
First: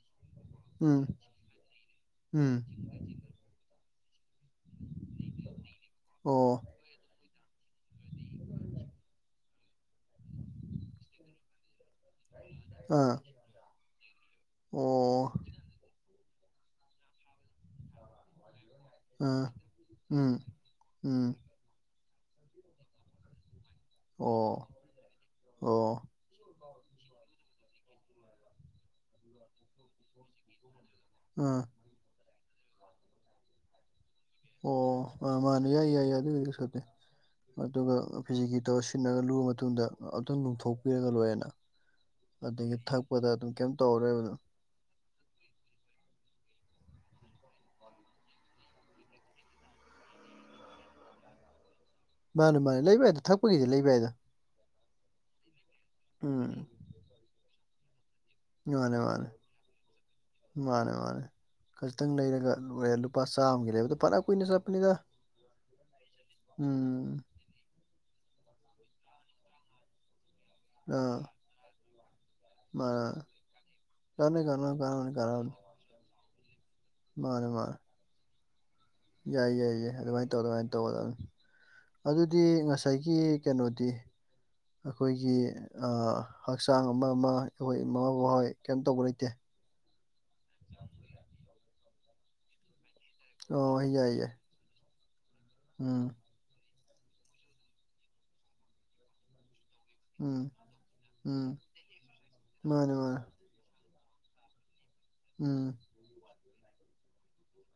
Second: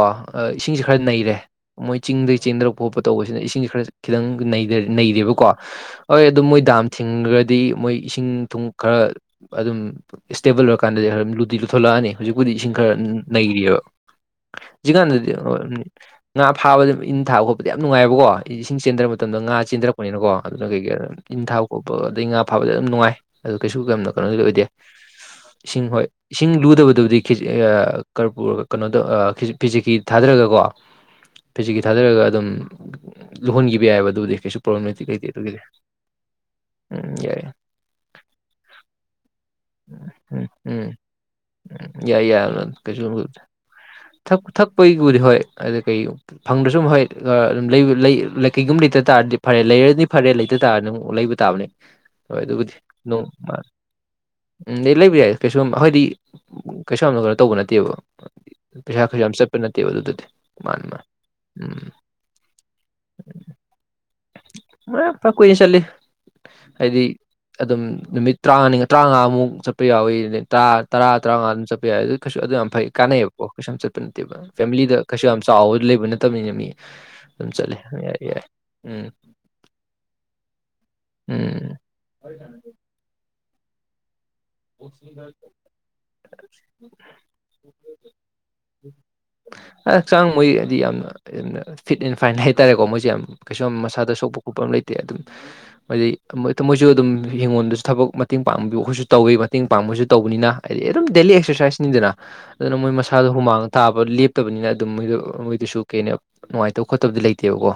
Speaker 2: ꯏꯁꯤꯡꯁ ꯈꯔ
Speaker 1: ꯎꯝ
Speaker 2: ꯅꯩꯔꯦ ꯃꯣꯏ ꯆꯤꯡꯗꯒꯤꯩ
Speaker 1: ꯎꯝ
Speaker 2: ꯆꯦꯟꯗꯔꯛ ꯈꯣꯠꯄ ꯇꯧꯕꯁꯤꯅ ꯏꯁꯤꯡꯁꯦ ꯈꯔ ꯈꯤꯇꯪ ꯅꯩꯔꯦꯕꯀꯣ ꯍꯣꯏ
Speaker 1: ꯑꯣ
Speaker 2: ꯑꯗꯨꯝ ꯃꯣꯏ ꯗꯥꯝ ꯊꯤꯡꯈꯒꯗꯤ ꯃꯣꯏ ꯏꯁꯤꯡ ꯊꯨꯝ ꯈꯔ ꯑꯗꯨꯝ ꯏꯁꯇꯦꯕꯜ ꯑꯣꯏꯔ ꯀꯥꯟꯗꯗꯤ ꯗꯤ ꯂꯨꯊꯠꯂꯛꯑꯅꯤ ꯍꯧꯖꯤꯛꯄꯨꯗꯤ ꯏꯁꯤꯡ ꯈꯔ
Speaker 1: ꯑꯥ
Speaker 2: ꯅꯩꯔꯤꯑꯕ
Speaker 1: ꯑꯣ
Speaker 2: ꯍꯧꯖꯤꯛꯀꯥꯟꯗꯗꯤ ꯉꯥ ꯐꯥꯕꯗ ꯏꯟ ꯊꯥꯕ ꯈꯣꯠꯄꯗꯤ ꯌꯥꯝ ꯅꯨꯡꯉꯥꯏꯕꯀꯣ ꯏꯁꯤꯡ ꯆꯦꯟꯗꯔ ꯃꯇꯝꯗ
Speaker 1: ꯑꯥ
Speaker 2: ꯉꯥ ꯆꯦꯟꯊꯔꯛꯄꯅꯤꯅꯀꯣ
Speaker 1: ꯎꯝ
Speaker 2: ꯑꯗꯨꯅ ꯀꯩ ꯀꯩ
Speaker 1: ꯎꯝ
Speaker 2: ꯏꯟ ꯊꯥꯕ ꯈꯣꯠꯄ ꯑꯗꯩ ꯉꯥ ꯐꯥꯕꯗ ꯑꯗꯨꯝ ꯅꯨꯡꯉꯥꯏ ꯑꯗꯨ ꯀꯩꯁꯨ ꯀꯝꯅ
Speaker 1: ꯑꯣ
Speaker 2: ꯀꯩꯅꯣꯗꯤ ꯑꯣꯏꯗꯦ ꯏꯁꯤꯡ
Speaker 1: ꯑꯣ
Speaker 2: ꯍꯣꯏ ꯏꯁꯤꯡ ꯂꯨꯗꯕꯗꯨꯕꯨꯗꯤ ꯀꯩꯅꯣꯗ ꯐꯤꯖꯤꯦꯀꯤ ꯊꯥꯗꯔꯒ ꯀꯣ
Speaker 1: ꯑꯥ
Speaker 2: ꯐꯤꯖꯤꯀꯤ ꯊꯥꯗꯔꯒ ꯑꯗꯨꯝ ꯂꯨꯍꯟꯈꯤꯕ ꯌꯥꯏꯑꯕ ꯑꯗꯨꯗꯤ
Speaker 1: ꯑꯣ ꯃꯥꯅꯦ ꯌꯥꯏ ꯌꯥꯏ ꯑꯗꯨ ꯑꯣꯏꯔ ꯁꯠꯇꯦ
Speaker 2: ꯎꯝ ꯌꯥꯏ
Speaker 1: ꯑꯗꯨꯒ ꯐꯤꯖꯤꯀꯤ ꯇꯧꯔ ꯁꯤꯟꯅꯒ ꯂꯨꯕ ꯃꯇꯨꯡꯗ ꯑꯃꯇꯪ
Speaker 2: ꯎꯝ ꯎꯝ
Speaker 1: ꯂꯣꯡꯊꯣꯛꯄꯤꯔꯒ ꯂꯣꯏꯔꯅ
Speaker 2: ꯌꯥꯏ ꯌꯥꯏ
Speaker 1: ꯑꯗꯒꯤ
Speaker 2: ꯀꯩꯁꯨ
Speaker 1: ꯊꯛꯄꯗ ꯑꯗꯨꯝ ꯀꯩꯝ ꯇꯧꯔꯣꯏꯕꯅꯣ
Speaker 2: ꯊꯛ ꯊꯛꯄꯒꯤꯕꯨꯗꯤ ꯍꯣꯏ ꯑꯗꯨꯗꯤ ꯀꯩꯨꯝ ꯐꯪꯗ꯭ꯔꯁꯨ ꯍꯣꯏ ꯑꯗꯨꯝ ꯀꯩꯒꯨꯝꯕ ꯂꯩꯇ ꯇꯥꯔꯗꯤ ꯐꯔꯦ ꯂꯩꯔꯗꯤ ꯐꯔꯦ ꯂꯩꯇ ꯇꯥꯔꯗꯤ ꯑꯃꯨꯛ ꯂꯩꯕ ꯇꯥꯕꯅꯦ [UNINTELLIGIBLE]
Speaker 1: ꯃꯥꯅꯦ ꯃꯥꯅꯦ ꯂꯩꯕ ꯍꯥꯏꯗꯣ ꯊꯛꯄꯒꯤꯗꯤ ꯂꯩꯕ ꯍꯥꯏꯗꯣ
Speaker 2: ꯎꯝꯗ ꯂꯩꯕ ꯌꯥꯏ ꯀꯩꯁꯨꯝ ꯑꯩꯈꯣꯏꯗꯤ
Speaker 1: ꯎꯝ
Speaker 2: ꯀꯩꯁꯨ ꯌꯥꯝꯅ ꯀꯩꯅꯣ ꯇꯧꯕ ꯅꯠꯇꯦꯕ ꯄꯩꯁꯥ
Speaker 1: ꯃꯥꯅꯦ
Speaker 2: ꯈꯔꯁꯨ
Speaker 1: ꯃꯥꯅꯦ
Speaker 2: ꯌꯥꯝ ꯆꯠꯄ ꯅꯠꯇꯦꯕ ꯑꯗꯨꯗꯗꯤ
Speaker 1: ꯃꯥꯅꯦ
Speaker 2: ꯃꯥꯥꯟꯕ
Speaker 1: ꯃꯥꯅꯦ
Speaker 2: ꯃꯥ
Speaker 1: ꯈꯖꯤꯛꯇꯪ ꯂꯩꯔꯒ ꯂ ꯂꯨꯄꯥ ꯆꯥꯝꯃ ꯂꯩꯕꯗꯣ ꯄꯔꯥ ꯀꯨꯏꯅ ꯆꯠꯄꯅꯤꯗ
Speaker 2: ꯄ ꯀꯣꯏꯅ ꯆꯦ
Speaker 1: ꯎꯝ
Speaker 2: ꯑꯗꯨꯝ ꯅꯨꯃꯤꯠ ꯇꯔꯥꯃꯅꯤ ꯇꯔꯥꯉꯥꯃꯨꯛ ꯆꯠꯄ ꯌꯥꯎꯋꯤꯠ ꯇꯔꯥ ꯇꯔꯥ
Speaker 1: ꯑꯥ
Speaker 2: ꯇꯔꯥꯃꯉꯥ ꯑꯗꯨꯝ ꯆꯠꯄ ꯌꯥꯏ ꯑꯗꯨ ꯀꯩꯁꯨ ꯑꯗꯨꯝ ꯌꯥꯝ
Speaker 1: ꯃꯥ
Speaker 2: ꯐꯩ ꯀꯥꯟꯅꯩꯌꯦꯕꯣ ꯀꯩꯁꯨ ꯌꯥꯝ ꯆꯠꯄ ꯅꯠꯇꯦꯕ
Speaker 1: ꯀꯥꯟꯅꯩ ꯀꯥꯟꯅꯕꯅꯤ
Speaker 2: ꯐꯦꯃꯤꯂꯤꯗ
Speaker 1: ꯀꯥꯟꯅꯕꯅꯤ
Speaker 2: ꯀꯩꯁꯨ ꯌꯥꯝ
Speaker 1: ꯀꯥꯟꯅꯕꯅꯤ
Speaker 2: ꯆꯥꯎꯋ ꯂꯩꯕ ꯅꯠꯇꯕꯅꯤꯅ ꯃꯤ
Speaker 1: ꯃꯥꯅꯦ
Speaker 2: ꯑꯗꯨꯝ
Speaker 1: ꯃꯥꯅꯦ
Speaker 2: ꯆꯠꯂꯦ ꯌꯥꯏ ꯌꯥꯏ ꯎꯝ
Speaker 1: ꯌꯥꯏ ꯌꯥꯏ ꯌꯥꯏ ꯑꯗꯨꯃꯥꯏꯅ ꯇꯧ ꯑꯗꯨꯃꯥꯏꯅ ꯇꯧꯔ ꯑꯗꯨꯝ
Speaker 2: ꯎꯝ
Speaker 1: ꯑꯗꯨꯗꯤ ꯉꯁꯥꯏꯒꯤ ꯀꯩꯅꯣꯗꯤ ꯑꯩꯈꯣꯏꯒꯤ ꯍꯛꯆꯥꯡ ꯑꯃ ꯑꯃ ꯏꯍꯣꯏ ꯏꯃꯥ ꯕꯍꯣꯏ ꯀꯩꯝ ꯇꯧꯕ ꯂꯩꯇꯦ
Speaker 2: ꯍꯛꯆꯥꯡ ꯃꯣꯏ ꯍꯥꯏꯗꯤ ꯌꯥꯝꯅ ꯌꯥꯝꯅ ꯐꯤꯠ ꯑꯦꯟ ꯐꯥꯏꯟ ꯍꯥꯏꯇꯥꯔꯦꯀꯣ ꯃꯣꯏꯁꯦ ꯌꯥꯝ ꯀꯩꯁꯨ
Speaker 1: ꯑꯣ
Speaker 2: ꯃꯁꯥꯗ
Speaker 1: ꯌꯥꯏ ꯌꯥꯏ
Speaker 2: ꯁꯣꯛꯄ ꯈꯣꯠꯄ ꯑꯃ ꯂꯩꯇꯦ ꯑꯗꯨꯝ
Speaker 1: ꯎꯝ
Speaker 2: ꯍꯥꯏꯗꯤ ꯃꯣꯏꯁꯨ ꯑꯗꯨꯝ ꯍꯡꯉꯣꯟꯗꯁꯨ ꯊꯕꯛ ꯃꯇꯦꯡ ꯄꯥꯡꯕꯤꯕ ꯑꯩꯈꯣꯏꯁꯨ ꯇꯧꯋꯤ ꯃꯇꯦꯡ ꯄꯥꯡꯕꯁꯨ
Speaker 1: ꯎꯝ
Speaker 2: ꯇꯧꯕꯅꯤꯅ ꯍꯥꯏꯗꯤ ꯑꯗꯨꯝ ꯗꯦꯂꯤ
Speaker 1: ꯎꯝ
Speaker 2: ꯑꯦꯛꯁꯔꯁꯥꯏꯁꯅꯤꯗꯅ ꯑꯗꯨꯅ ꯃꯣꯏ
Speaker 1: ꯃꯥꯅꯦ ꯃꯥꯅꯦ
Speaker 2: ꯃꯁꯥꯗꯣ ꯍꯨꯃꯥꯡꯉ ꯇꯥꯕ ꯂꯦꯞꯇꯕꯅꯤꯅ ꯑꯗꯨꯝ ꯃꯣꯏꯗ
Speaker 1: ꯎꯝ
Speaker 2: ꯃꯣꯏꯗꯨꯁꯨ ꯀꯩꯩꯅ ꯅꯨꯡꯉꯥꯏꯇꯕ ꯈꯣꯠꯇꯕꯗꯤ ꯂꯩꯇꯦ ꯅꯠꯇꯦꯕꯀꯣ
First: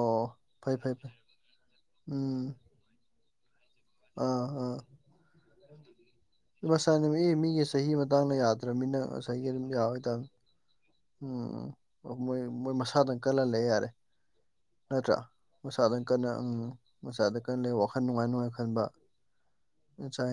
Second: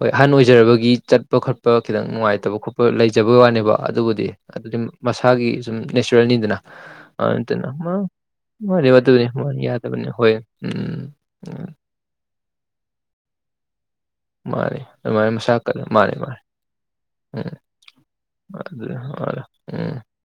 Speaker 2: ꯍꯣꯏ ꯑꯍꯟ
Speaker 1: ꯐꯩ
Speaker 2: ꯑꯣꯏꯖꯔꯕꯒꯤ
Speaker 1: ꯐꯩ ꯐꯩ
Speaker 2: ꯆꯠꯄ ꯈꯣꯠꯄ ꯈꯤꯇꯪ
Speaker 1: ꯎꯝ
Speaker 2: ꯅꯨꯡꯉꯥꯏꯇꯕ ꯈꯣꯄ ꯂꯩꯖꯕꯩ ꯋꯥꯅꯦꯕ ꯑꯗꯨꯕꯨꯗꯤ
Speaker 1: ꯑꯥ
Speaker 2: ꯑꯗꯨꯗꯤ
Speaker 1: ꯑꯥ
Speaker 2: ꯃꯁꯥꯒꯤ ꯁꯨꯝ ꯅꯦꯆꯔꯦꯜꯅꯤꯗꯅ
Speaker 1: ꯃꯁꯥꯅ
Speaker 2: ꯑꯗꯨ
Speaker 1: ꯑꯦ ꯃꯤꯒꯤ
Speaker 2: ꯅꯠꯇꯅ
Speaker 1: ꯆꯍꯤ ꯃꯇꯥꯡꯅ ꯌꯥꯗ꯭ꯔꯕꯅꯤꯅ
Speaker 2: ꯃꯥꯅꯤꯕꯅꯤ
Speaker 1: ꯉꯁꯥꯏꯒꯤ
Speaker 2: ꯃꯥꯅꯤ
Speaker 1: ꯑꯗꯨꯝ
Speaker 2: ꯌꯥꯗꯕꯅꯤ
Speaker 1: ꯌꯥꯔꯣꯏꯗꯕꯅꯤ
Speaker 2: ꯍꯣꯏ ꯎꯝ ꯎꯝ
Speaker 1: ꯎꯝ ꯃꯣꯏ ꯃꯣꯏ ꯃꯁꯥꯗꯪ ꯀꯜꯍꯜꯂꯦ ꯌꯥꯔꯦ
Speaker 2: ꯃꯥꯅꯤ
Speaker 1: ꯅꯠꯇ꯭ꯔꯥ
Speaker 2: ꯑꯗꯨꯃꯥꯏꯅ ꯃꯁꯥ ꯀꯜꯂ
Speaker 1: ꯃꯁꯥꯗ
Speaker 2: ꯃꯥꯅꯤ
Speaker 1: ꯀꯟꯅ
Speaker 2: ꯃꯥꯅꯤ
Speaker 1: ꯃꯁꯥꯗ
Speaker 2: ꯎꯝ
Speaker 1: ꯀꯟꯅ ꯂꯩ ꯋꯥꯈꯜ ꯅꯨꯡꯉꯥꯏꯅꯅꯨꯡꯉꯥꯏ ꯈꯟꯕ
Speaker 2: ꯑꯗꯨ ꯎꯝ
Speaker 1: ꯎꯥꯏ